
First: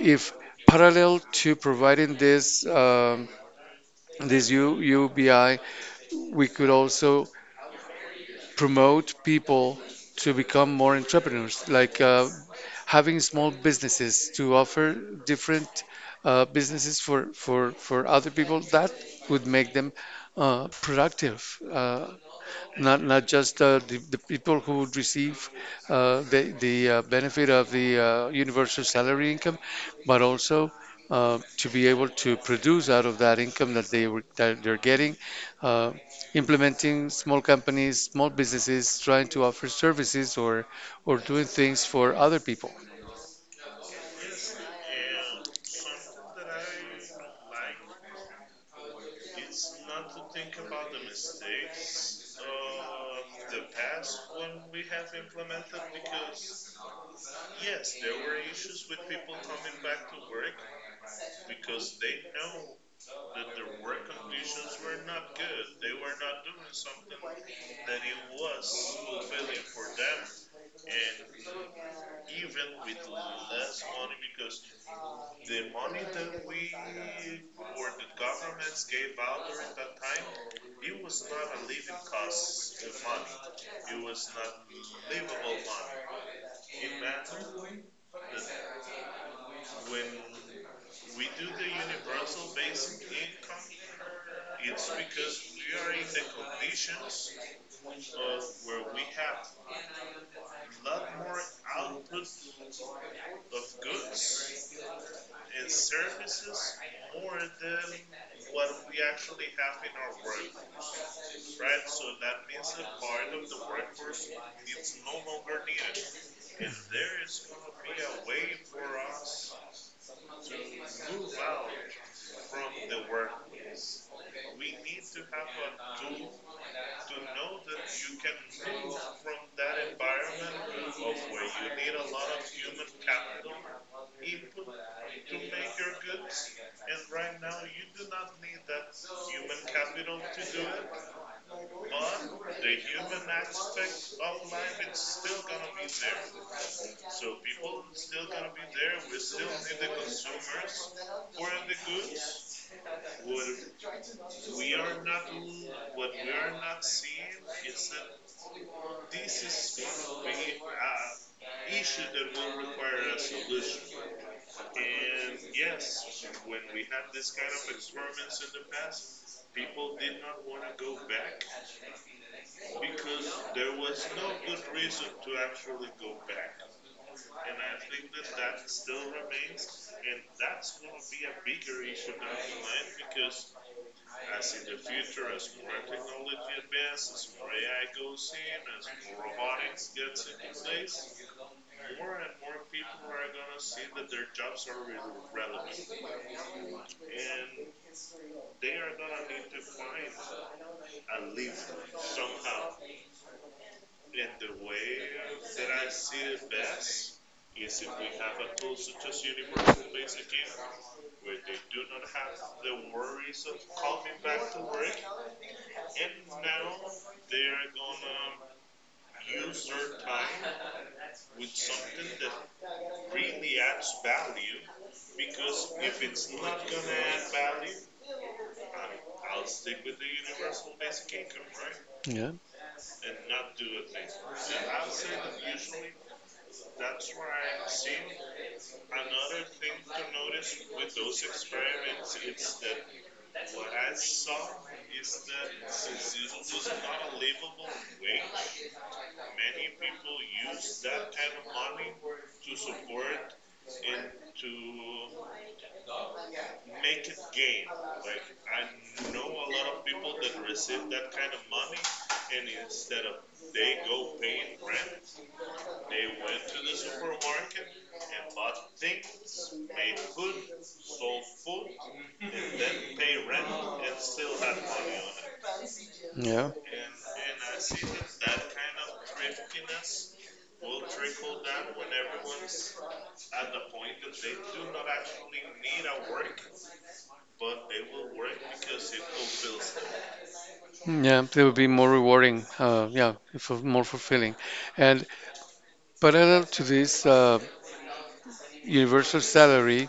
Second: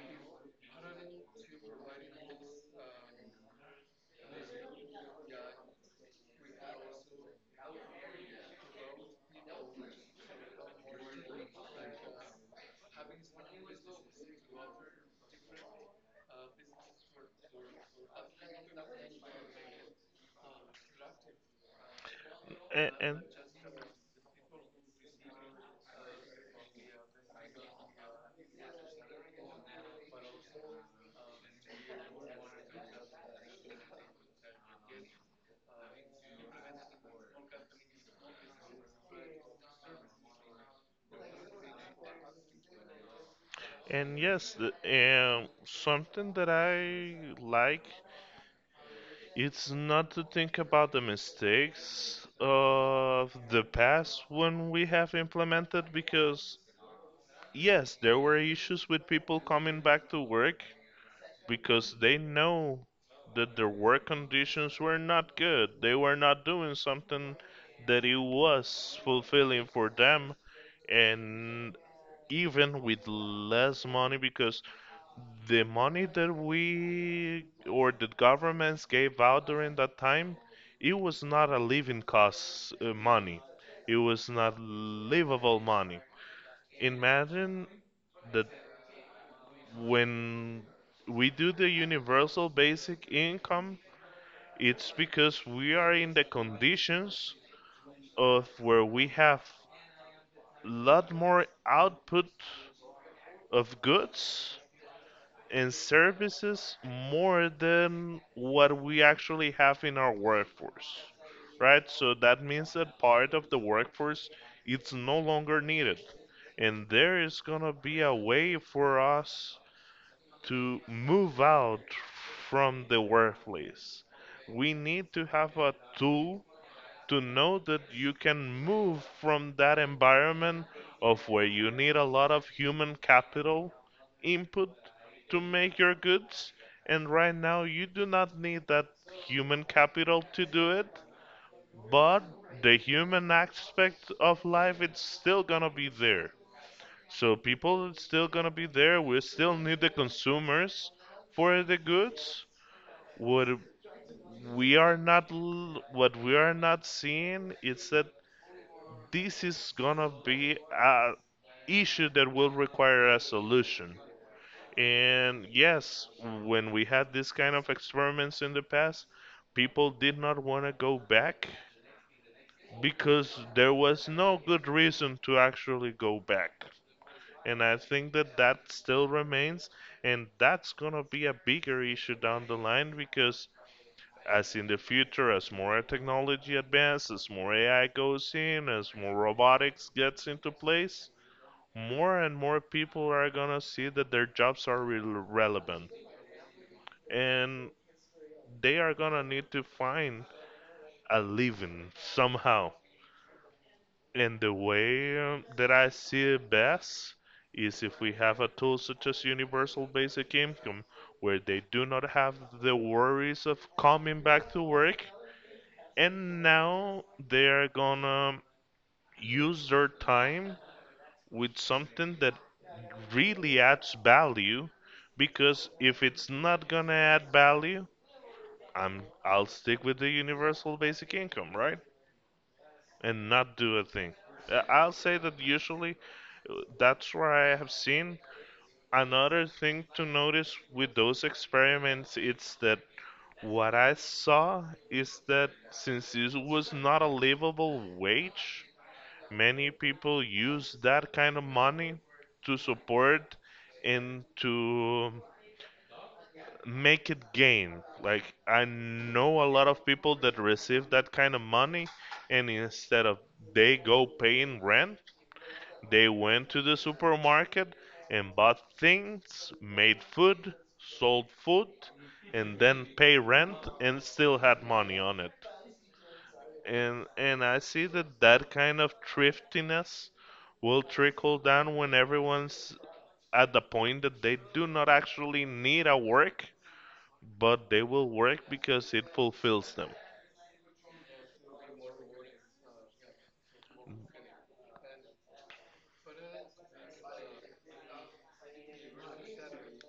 if, parallel to providing this, UBI, we could also promote people to become more entrepreneurs, like, having small businesses to offer different businesses for other people that would make them productive.
And,
Not
and
not just
not.
the people who would receive the benefit of the universal salary income, but also to be able to produce out of that income that they're getting, uh, implementing small companies, small businesses, trying to offer services or doing things for other people.
And yes, something that I like. It's not to think about the mistakes of the past when we have implemented, because yes, there were issues with people coming back to work because they know that their work conditions were not good. They were not doing something that it was fulfilling for them, and even with less money, because the money that we or the governments gave out during that time, it was not a living cost money. It was not livable money. Imagine that when we do the universal basic income, it's because we are in the conditions of where we have lot more output of goods and services, more than what we actually have in our workforce, right? So that means that part of the workforce, it's no longer needed, and there is gonna be a way for us to move out from the workplace. We need to have a tool to know that you can move from that environment of where you need a lot of human capital input to make your goods, and right now you do not need that human capital to do it. But the human aspect of life, it's still gonna be there, so people are still gonna be there. We still need the consumers for the goods. what what we are not seeing is that this is gonna be a issue that will require a solution. And yes, when we had this kind of experiments in the past, people did not want to go back because there was no good reason to actually go back. And I think that that still remains, and that's gonna be a bigger issue down the line because as in the future, as more technology advances, more AI goes in, as more robotics gets into place, more and more people are gonna see that their jobs are relevant, and they are gonna need to find a living somehow. And the way, that I see it best is if we have a tool such as universal basic income where they do not have the worries of coming back to work, and now they are gonna use their time with something that really adds value, because if it's not gonna add value, I'll stick with the universal basic income, right?
Yeah,
And not do a thing. I'll say that usually, that's where I have seen another thing to notice with those experiments. It's that what I saw is that since this was not a livable wage, many people use that kind of money to support and to make it gain. Like, I know a lot of people that receive that kind of money, and instead of they go paying rent, they went to the supermarket and bought things, made food, sold food, and then pay rent and still had money on it.
yeah.
And I see that that kind of thriftiness will trickle down when everyone's at the point that they do not actually need a work, but they will work because it fulfills them.
Yeah, it would be more rewarding. Yeah, for, more fulfilling. And parallel to this universal salary,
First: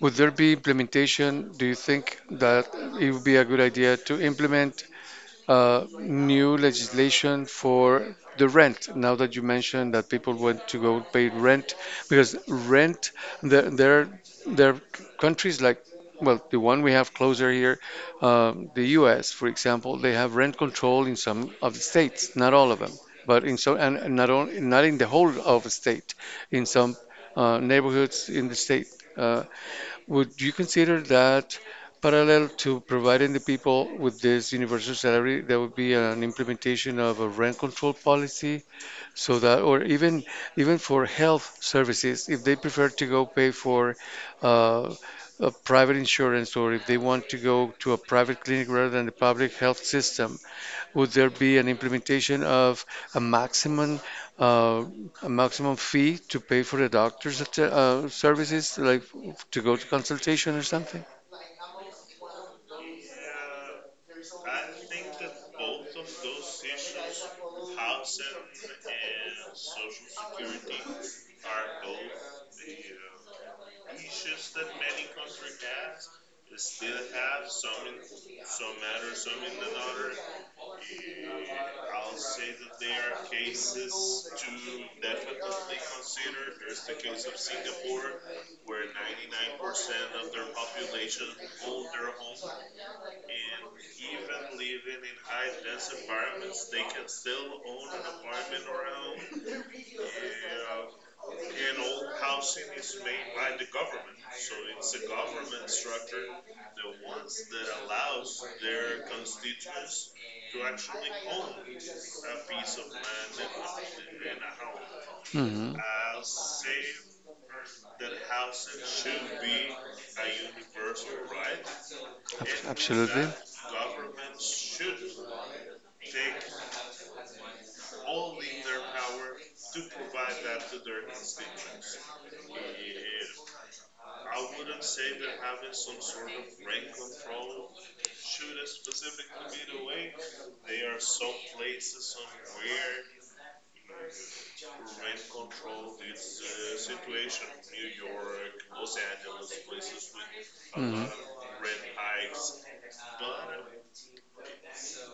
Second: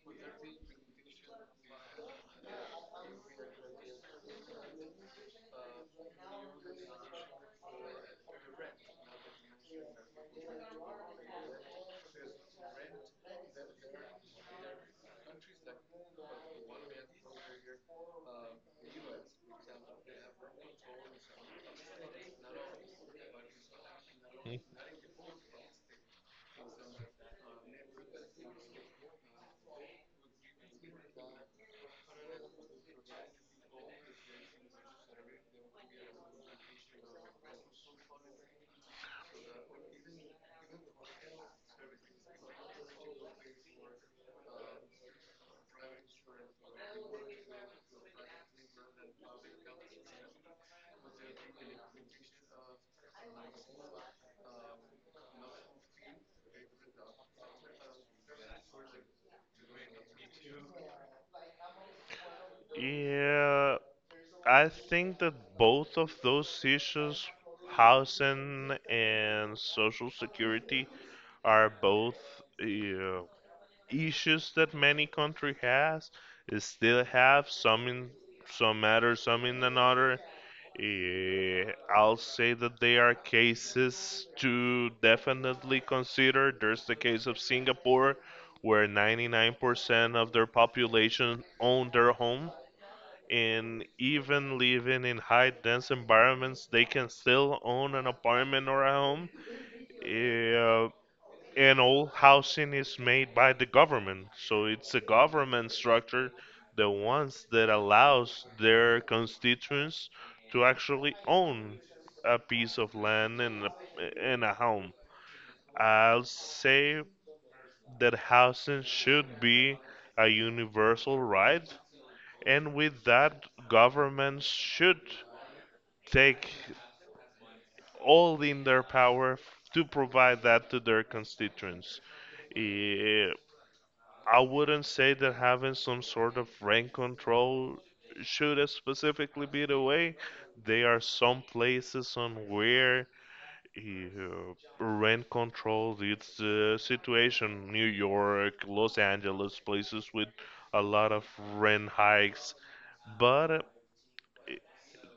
would there be implementation? Do you think that it would be a good idea to implement new legislation for the rent? Now that you mentioned that people want to go pay rent, because rent, there, there, there are countries like, well, the one we have closer here, the U.S., for example, they have rent control in some of the states, not all of them, but in so, and not
Mm.
only, not in the whole of the state, in some neighborhoods in the state. Uh, would you consider that, parallel to providing the people with this universal salary, there would be an implementation of a rent control policy, so that, or even for health services, if they prefer to go pay for uh, a private insurance, or if they want to go to a private clinic rather than the public health system, would there be an implementation of a maximum, uh, fee to pay for the doctor's services, like to go to consultation or something?
Yeah, I think that both of those issues, housing and social security, are both. Uh, Issues that many country has is still have some in some matter, some in another. I'll say that there are cases to definitely consider. There's the case of Singapore, where 99% of their population own their home, and even living in high dense environments they can still own an apartment or a home. Eh, and all housing is made by the government. So it's a government structure, the ones that allows their constituents to actually own a piece of land and a home.
Hmm.
I'll say that housing should be a universal right, and with
Absolutely.
that, governments should take all in their power to provide that to their constituents. Eh, I wouldn't say that having some sort of rent control should specifically be the way. There are some places on where uh, rent control it's the situation. New York, Los Angeles, places with a
Hmm.
lot of rent hikes, but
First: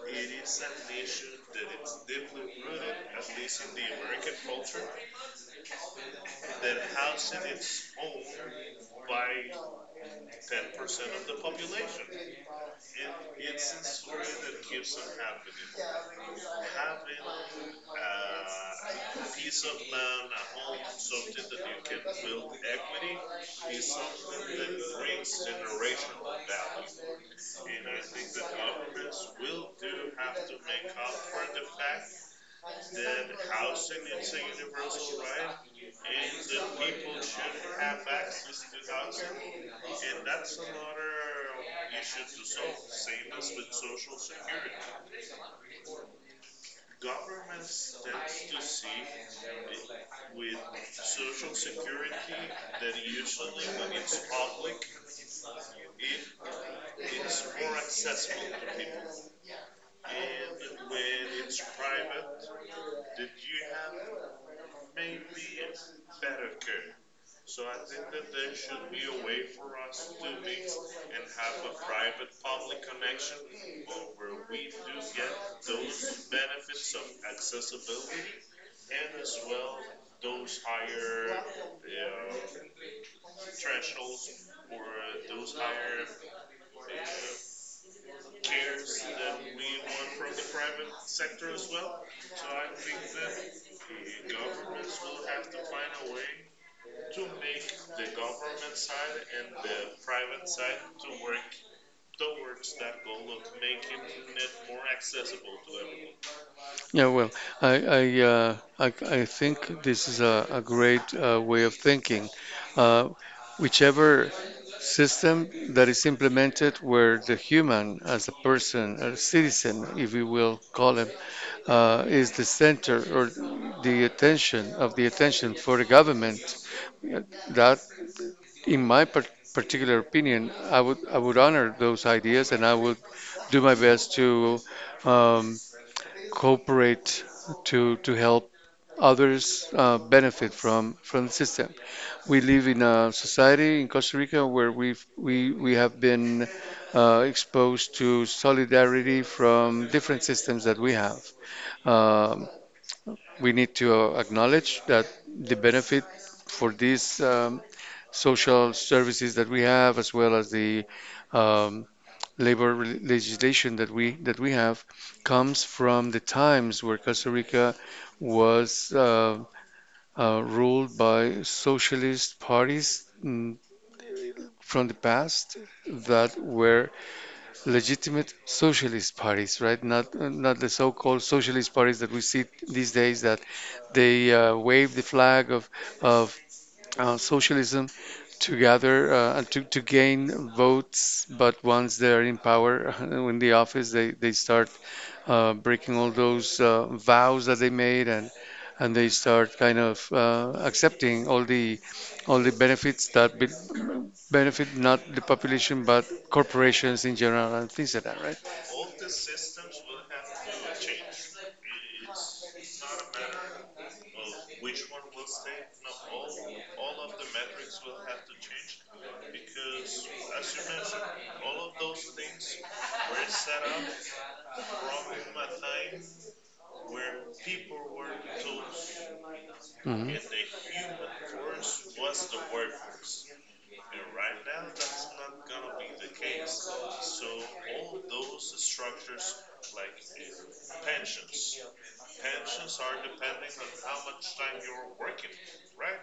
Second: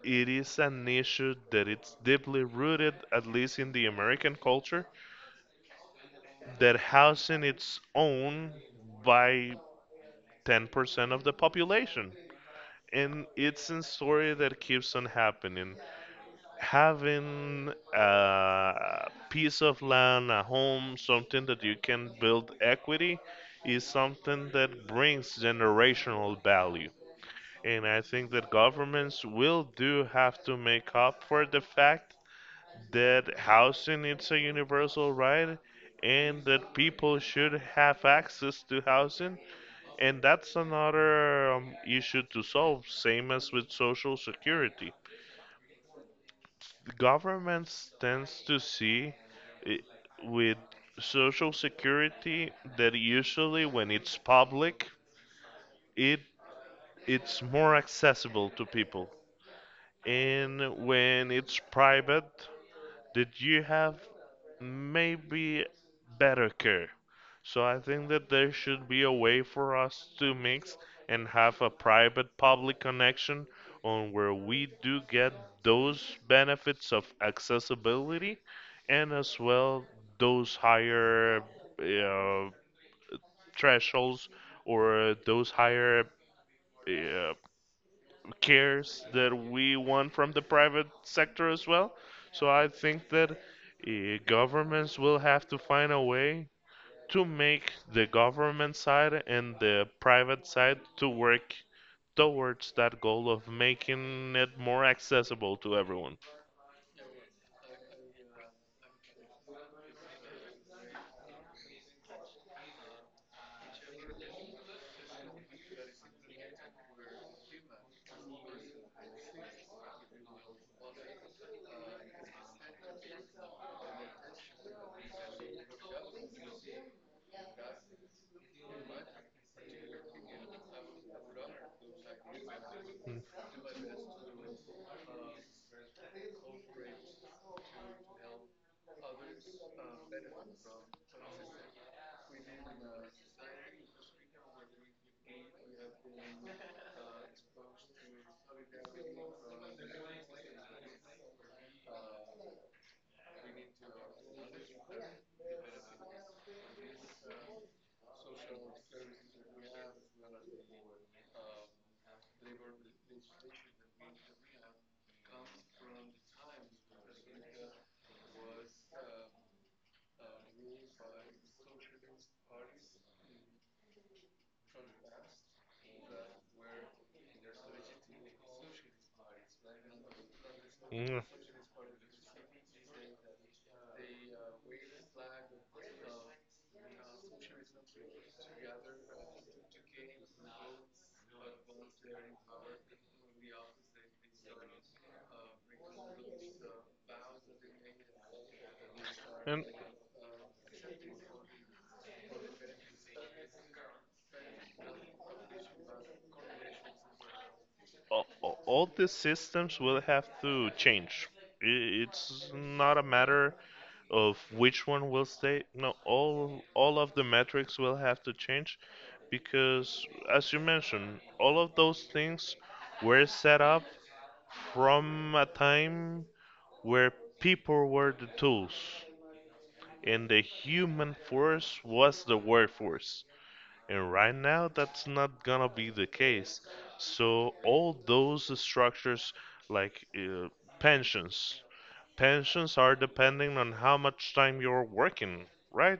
it is an issue that it's deeply rooted, at least in the American culture, that housing it's owned by 10% of the population. And it's a story that keeps on happening. Having a piece of land, a home, something that you can build equity is something that brings generational value. And I think that governments will do have to make up for the fact that housing is a universal right and that people should have access to housing, and that's another issue to solve, same as with Social Security. Governments tends to see i- with Social Security that usually when it's public, it it's more accessible to people. And when it's private, did you have maybe better care? So I think that there should be a way for us to mix and have a private public connection on where we do get those benefits of accessibility, and as well those higher uh, thresholds or those higher uh, cares that we want from the private sector as well. So I think that governments will have to find a way to make the government side and the private side to work towards that goal of making it more accessible to everyone.
Yeah, well, I I, uh, I I think this is a great way of thinking. Uh, Whichever system that is implemented, where the human as a person, a citizen, if we will call him, is the center or the attention of the attention for the government. That, in my particular opinion, I would honor those ideas, and I would do my best to um, cooperate to help others benefit from the system. We live in a society in Costa Rica where we have been exposed to solidarity from different systems that we have. Um, we need to acknowledge that the benefit for these social services that we have, as well as the um, legislation that we have, comes from the times where Costa Rica was ruled by socialist parties, from the past, that were legitimate socialist parties, right? Not the
Mm.
so-called socialist parties that we see these days, that they wave the flag of socialism to gather, and to gain votes, but once they're in power in the office, they start breaking all those vows that they made, and they start
And
kind of accepting all the benefits that be, benefit not the population but corporations in general and things like that, right?
all, all these systems will have to change. It's not a matter of which one will stay. No, all of the metrics will have to change because, as you mentioned, all of those things were set up from a time where people were the tools
Hmm.
and the human force was the workforce. And right now, that's not gonna be the case. So all those structures, like, pensions, pensions are depending on how much time you're working, right?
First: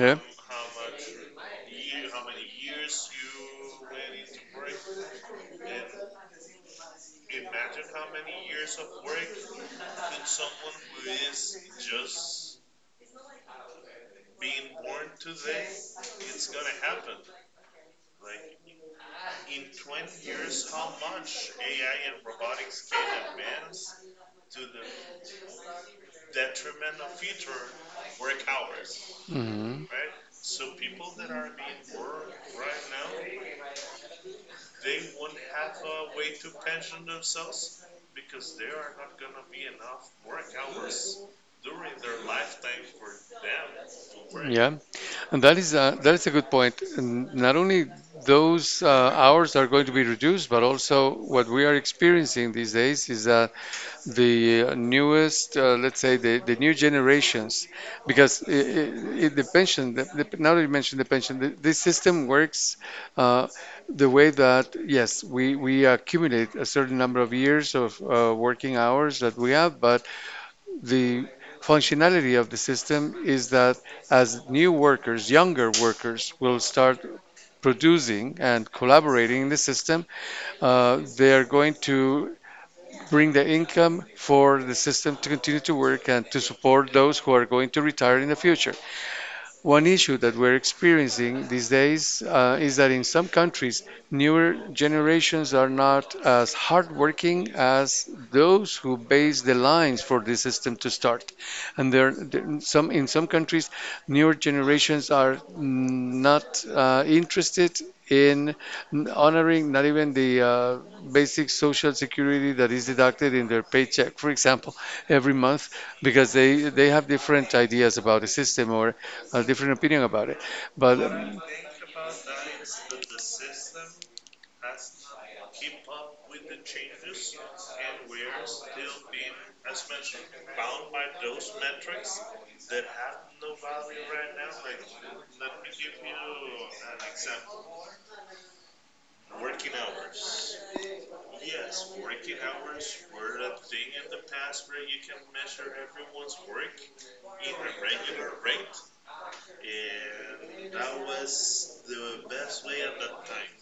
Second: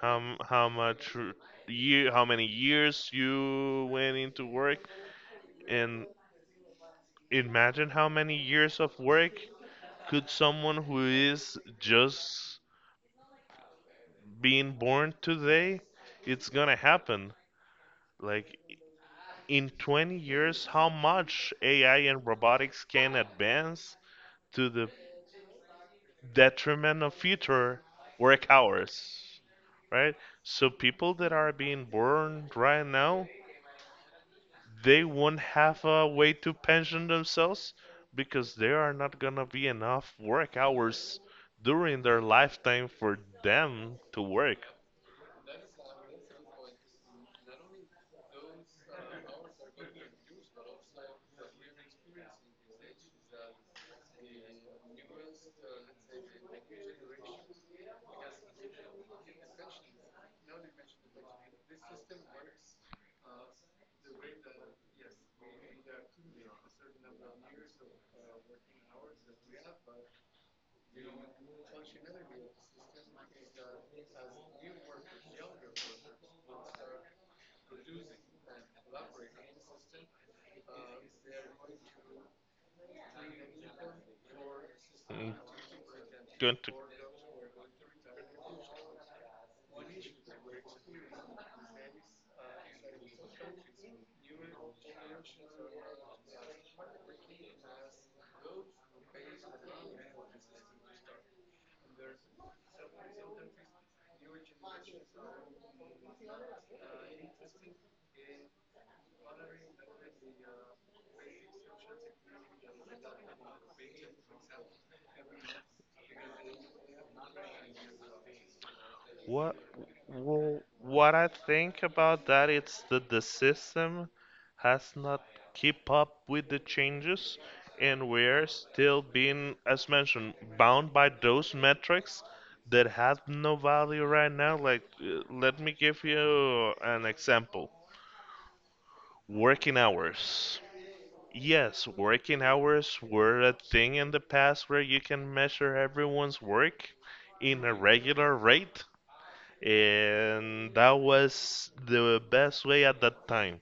How m- how much r- year, how many years you went into work, and imagine how many years of work could someone who is just being born today, it's gonna happen. Like, in 20 years how much AI and robotics can advance to the detriment of future work hours,
Hmm.
right? So people that are being born right now, they won't have a way to pension themselves because there are not gonna be enough work hours during their lifetime for them to work.
Yeah. And that is that is a good point. And not only those hours are going to be reduced, but also what we are experiencing these days is that the newest, let's say, the new generations, because I the pension, now that you mentioned the pension, this system works uh, the way that, yes, we accumulate a certain number of years of working hours that we have, but the functionality of the system is that as new workers, younger workers, will start producing and collaborating in the system, they are going to bring the income for the system to
Mm,
continue to work and to
Going to
support those who are going to retire in the future. One issue that we're experiencing these days is that in some countries, newer generations are not as hardworking as those who base the lines for the system to start. And some in some countries, newer generations are not interested in honoring not even the basic social security that is deducted in their paycheck, for example, every month, because they have different ideas about the system, or a
What
different opinion about it.
well,
But
what I think about that it's that the system has not keep up with the changes, and we're still being, as mentioned, bound by those metrics that have no value right now. Like, let me give you an example. Working hours. Yes, working hours were a thing in the past where you can measure everyone's work in a regular rate, and that was the best way at that time.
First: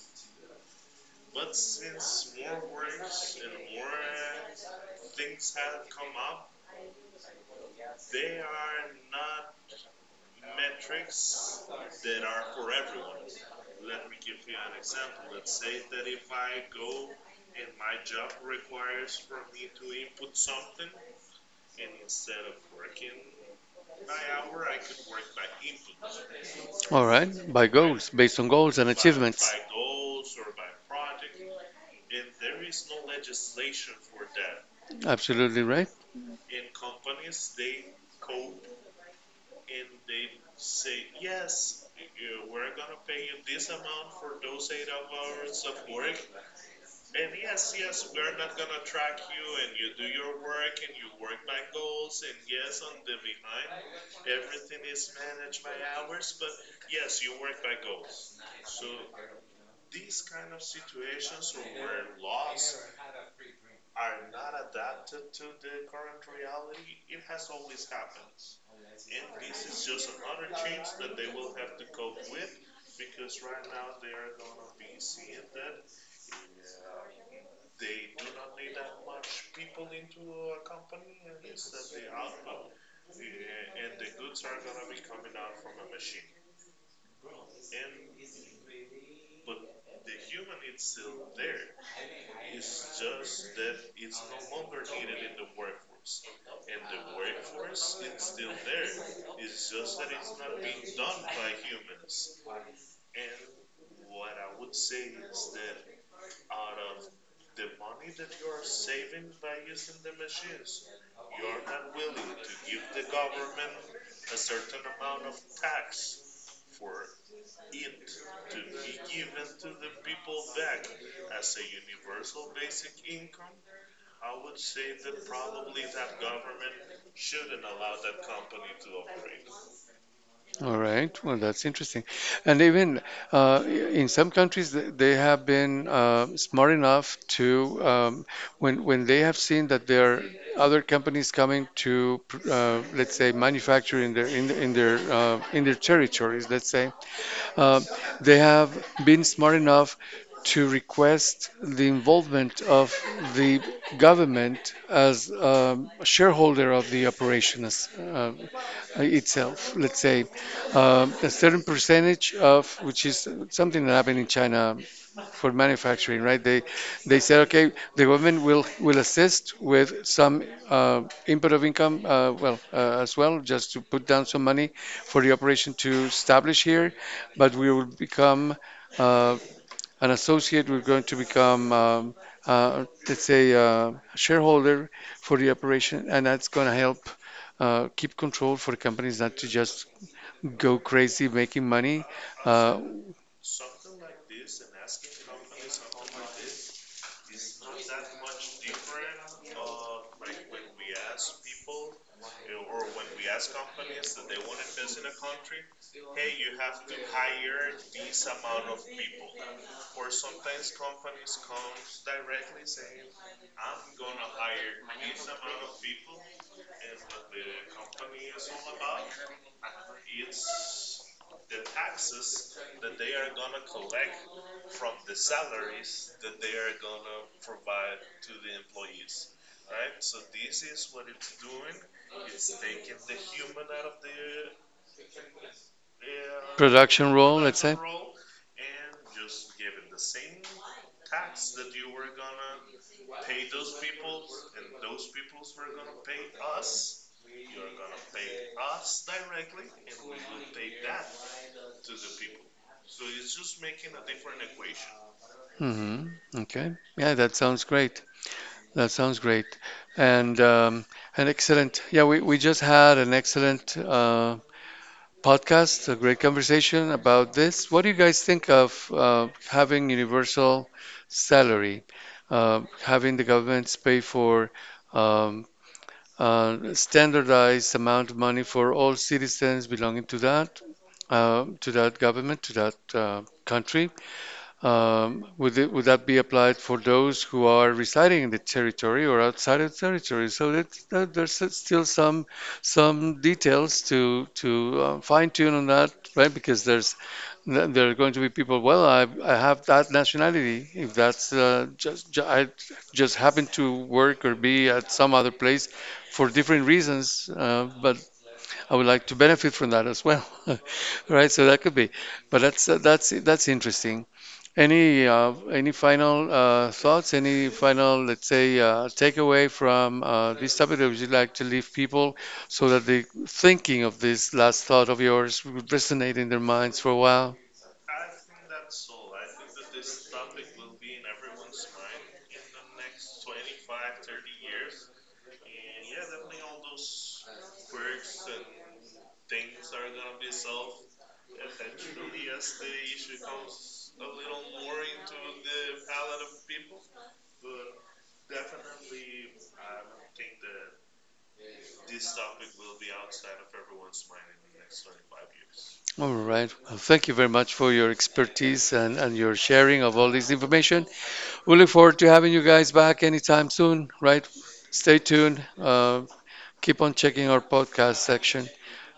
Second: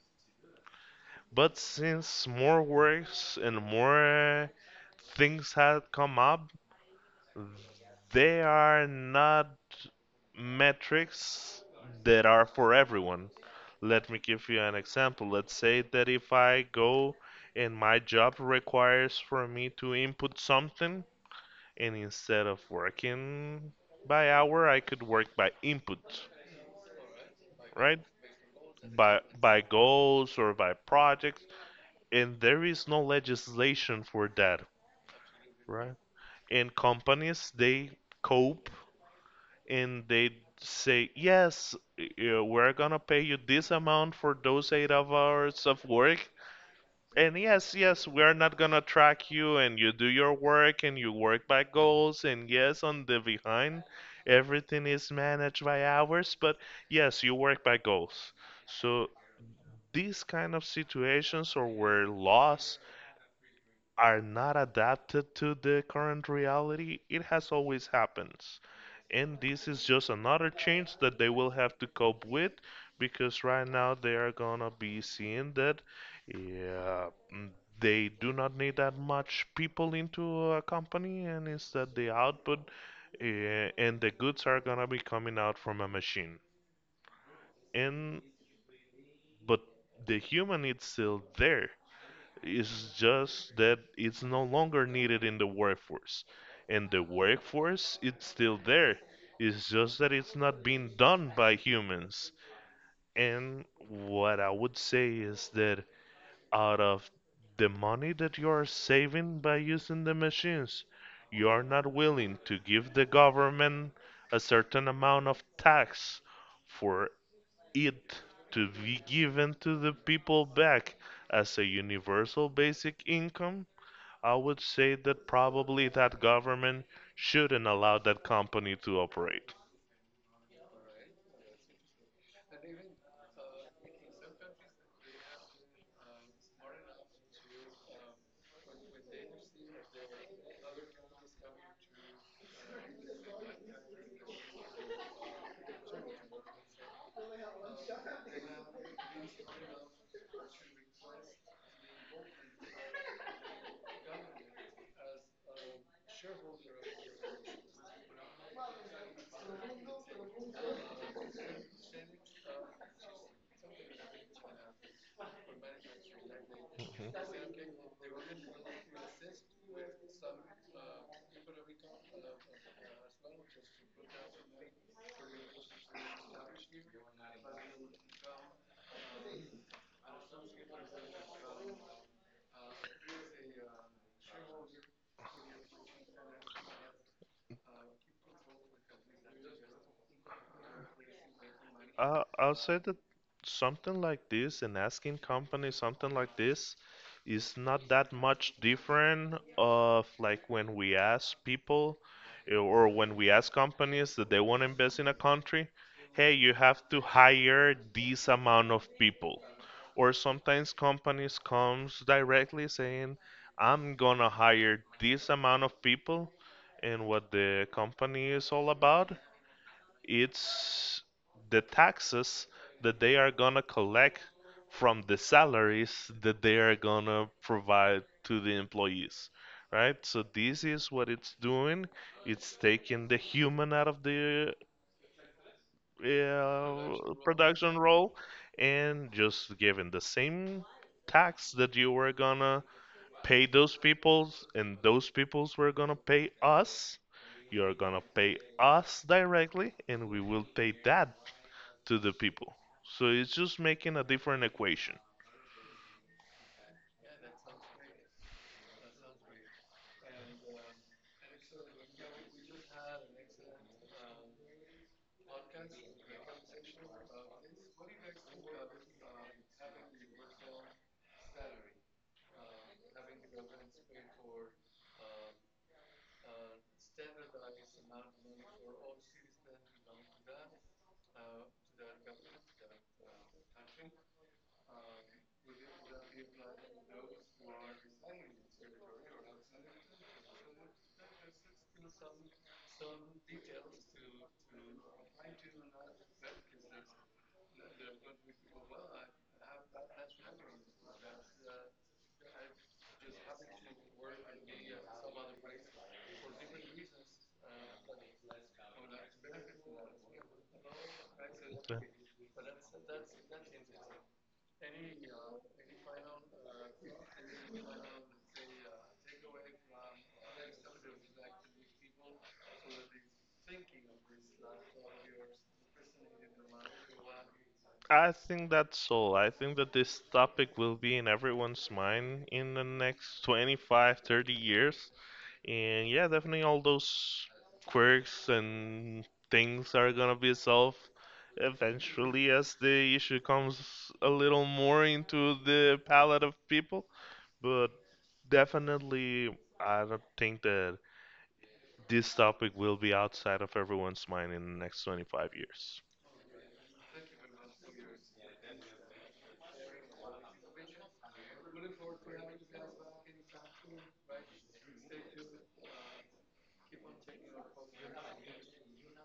But since more works and more things had come up, they are not metrics that are for everyone. Let me give you an example. Let's say that if I go and my job requires for me to input something, and instead of working by hour, I could work by input,
all right, by
right?
goals, based on goals and
by
achievements.
by goals or by projects. And there is no legislation for that,
Absolutely right.
right? And companies, they cope and they say, yes, we're gonna pay you this amount for those eight of hours of work, and yes, yes, we're not gonna track you, and you do your work and you work by goals. And yes, on the behind, everything is managed by hours, but yes, you work by goals. So these kind of situations or where laws are not adapted to the current reality, it has always happened. And this is just another change that they will have to cope with, because right now they are gonna be seeing that, yeah, mm, they do not need that much people into a company, and instead the output, and the goods are gonna be coming out from a machine. And but the human is still there. It's just that it's no longer needed in the workforce. And the workforce, it's still there. It's just that it's not being done by humans. And what I would say is that out of the money that you are saving by using the machines, you are not willing to give the government a certain amount of tax for it to be given to the people back as a universal basic income, I would say that probably that government shouldn't allow that company to operate.
All right. Well, that's interesting. And even in some countries, they have been smart enough to, when they have seen that there are other companies coming to let's say, manufacture in their territories, let's say. Uh, they have been smart enough to request the involvement of the government as, a shareholder of the operation as, itself. Let's say a certain percentage of, which is something that happened in China for manufacturing, right? They said, okay, the government will assist with some input of income, well, as well, just to put down some money for the operation to establish here, but we will become uh, an associate. We're going to become let's say, a shareholder for the operation, and that's going to help keep control for companies not to just go crazy making money,
I'll say
uh,
that something like this, an asking company, something like this, is not that much different of like when we ask people, or when we ask companies that they want to invest in a country, hey, you have to hire this amount of people. Or sometimes companies comes directly saying, I'm gonna hire this amount of people, and what the company is all about, it's the taxes that they are gonna collect from the salaries that they are gonna provide to the employees, right? So this is what it's doing. It's taking the human out of the
production role, let's
production
say.
role and just giving the same tax that you were gonna pay those peoples and those peoples were gonna pay us, you're gonna pay us directly, and we will pay that to the people. So it's just making a different equation.
Hmm. Okay. Yeah, that sounds great. That sounds great. And an excellent. Yeah, we just had an excellent podcast, a great conversation about this. What do you guys think of having universal salary, having the governments pay for um, standardized amount of money for all citizens belonging to that government, to that country? Would would that be applied for those who are residing in the territory or outside of the territory? So there's still some details to fine tune on that, right? Because there are going to be people. Well, I have that nationality. If that's just ju- I just happen to work or be at some other place for different reasons, but I would like to benefit from that as well, right? So that could be. But that's interesting. Any final thoughts? Any final, let's say, takeaway from this topic that would you like to leave people, so that the thinking of this last thought of yours would resonate in their minds for a while?
I think that's all. I think that this topic will be in everyone's mind in the next 25, 30 years. And yeah, definitely all those quirks and things are gonna be solved eventually as the issue comes a little more into the palette of people. But definitely, I don't think that this topic will be outside of everyone's mind in the next 25 years.
All right. Well, thank you very much for your expertise and your sharing of all this information. We look forward to having you guys back anytime soon, right? Stay tuned. Keep on checking our podcast section.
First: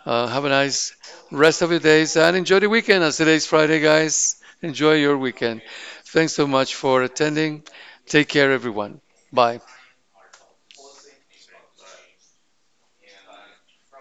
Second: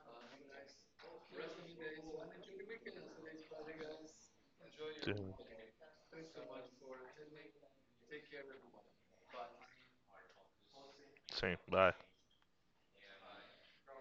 Have a nice rest of your days and enjoy the weekend. As today's Friday, guys, enjoy
So.
your weekend. Thanks so much for attending. Take care, everyone. Bye.
Same. Bye.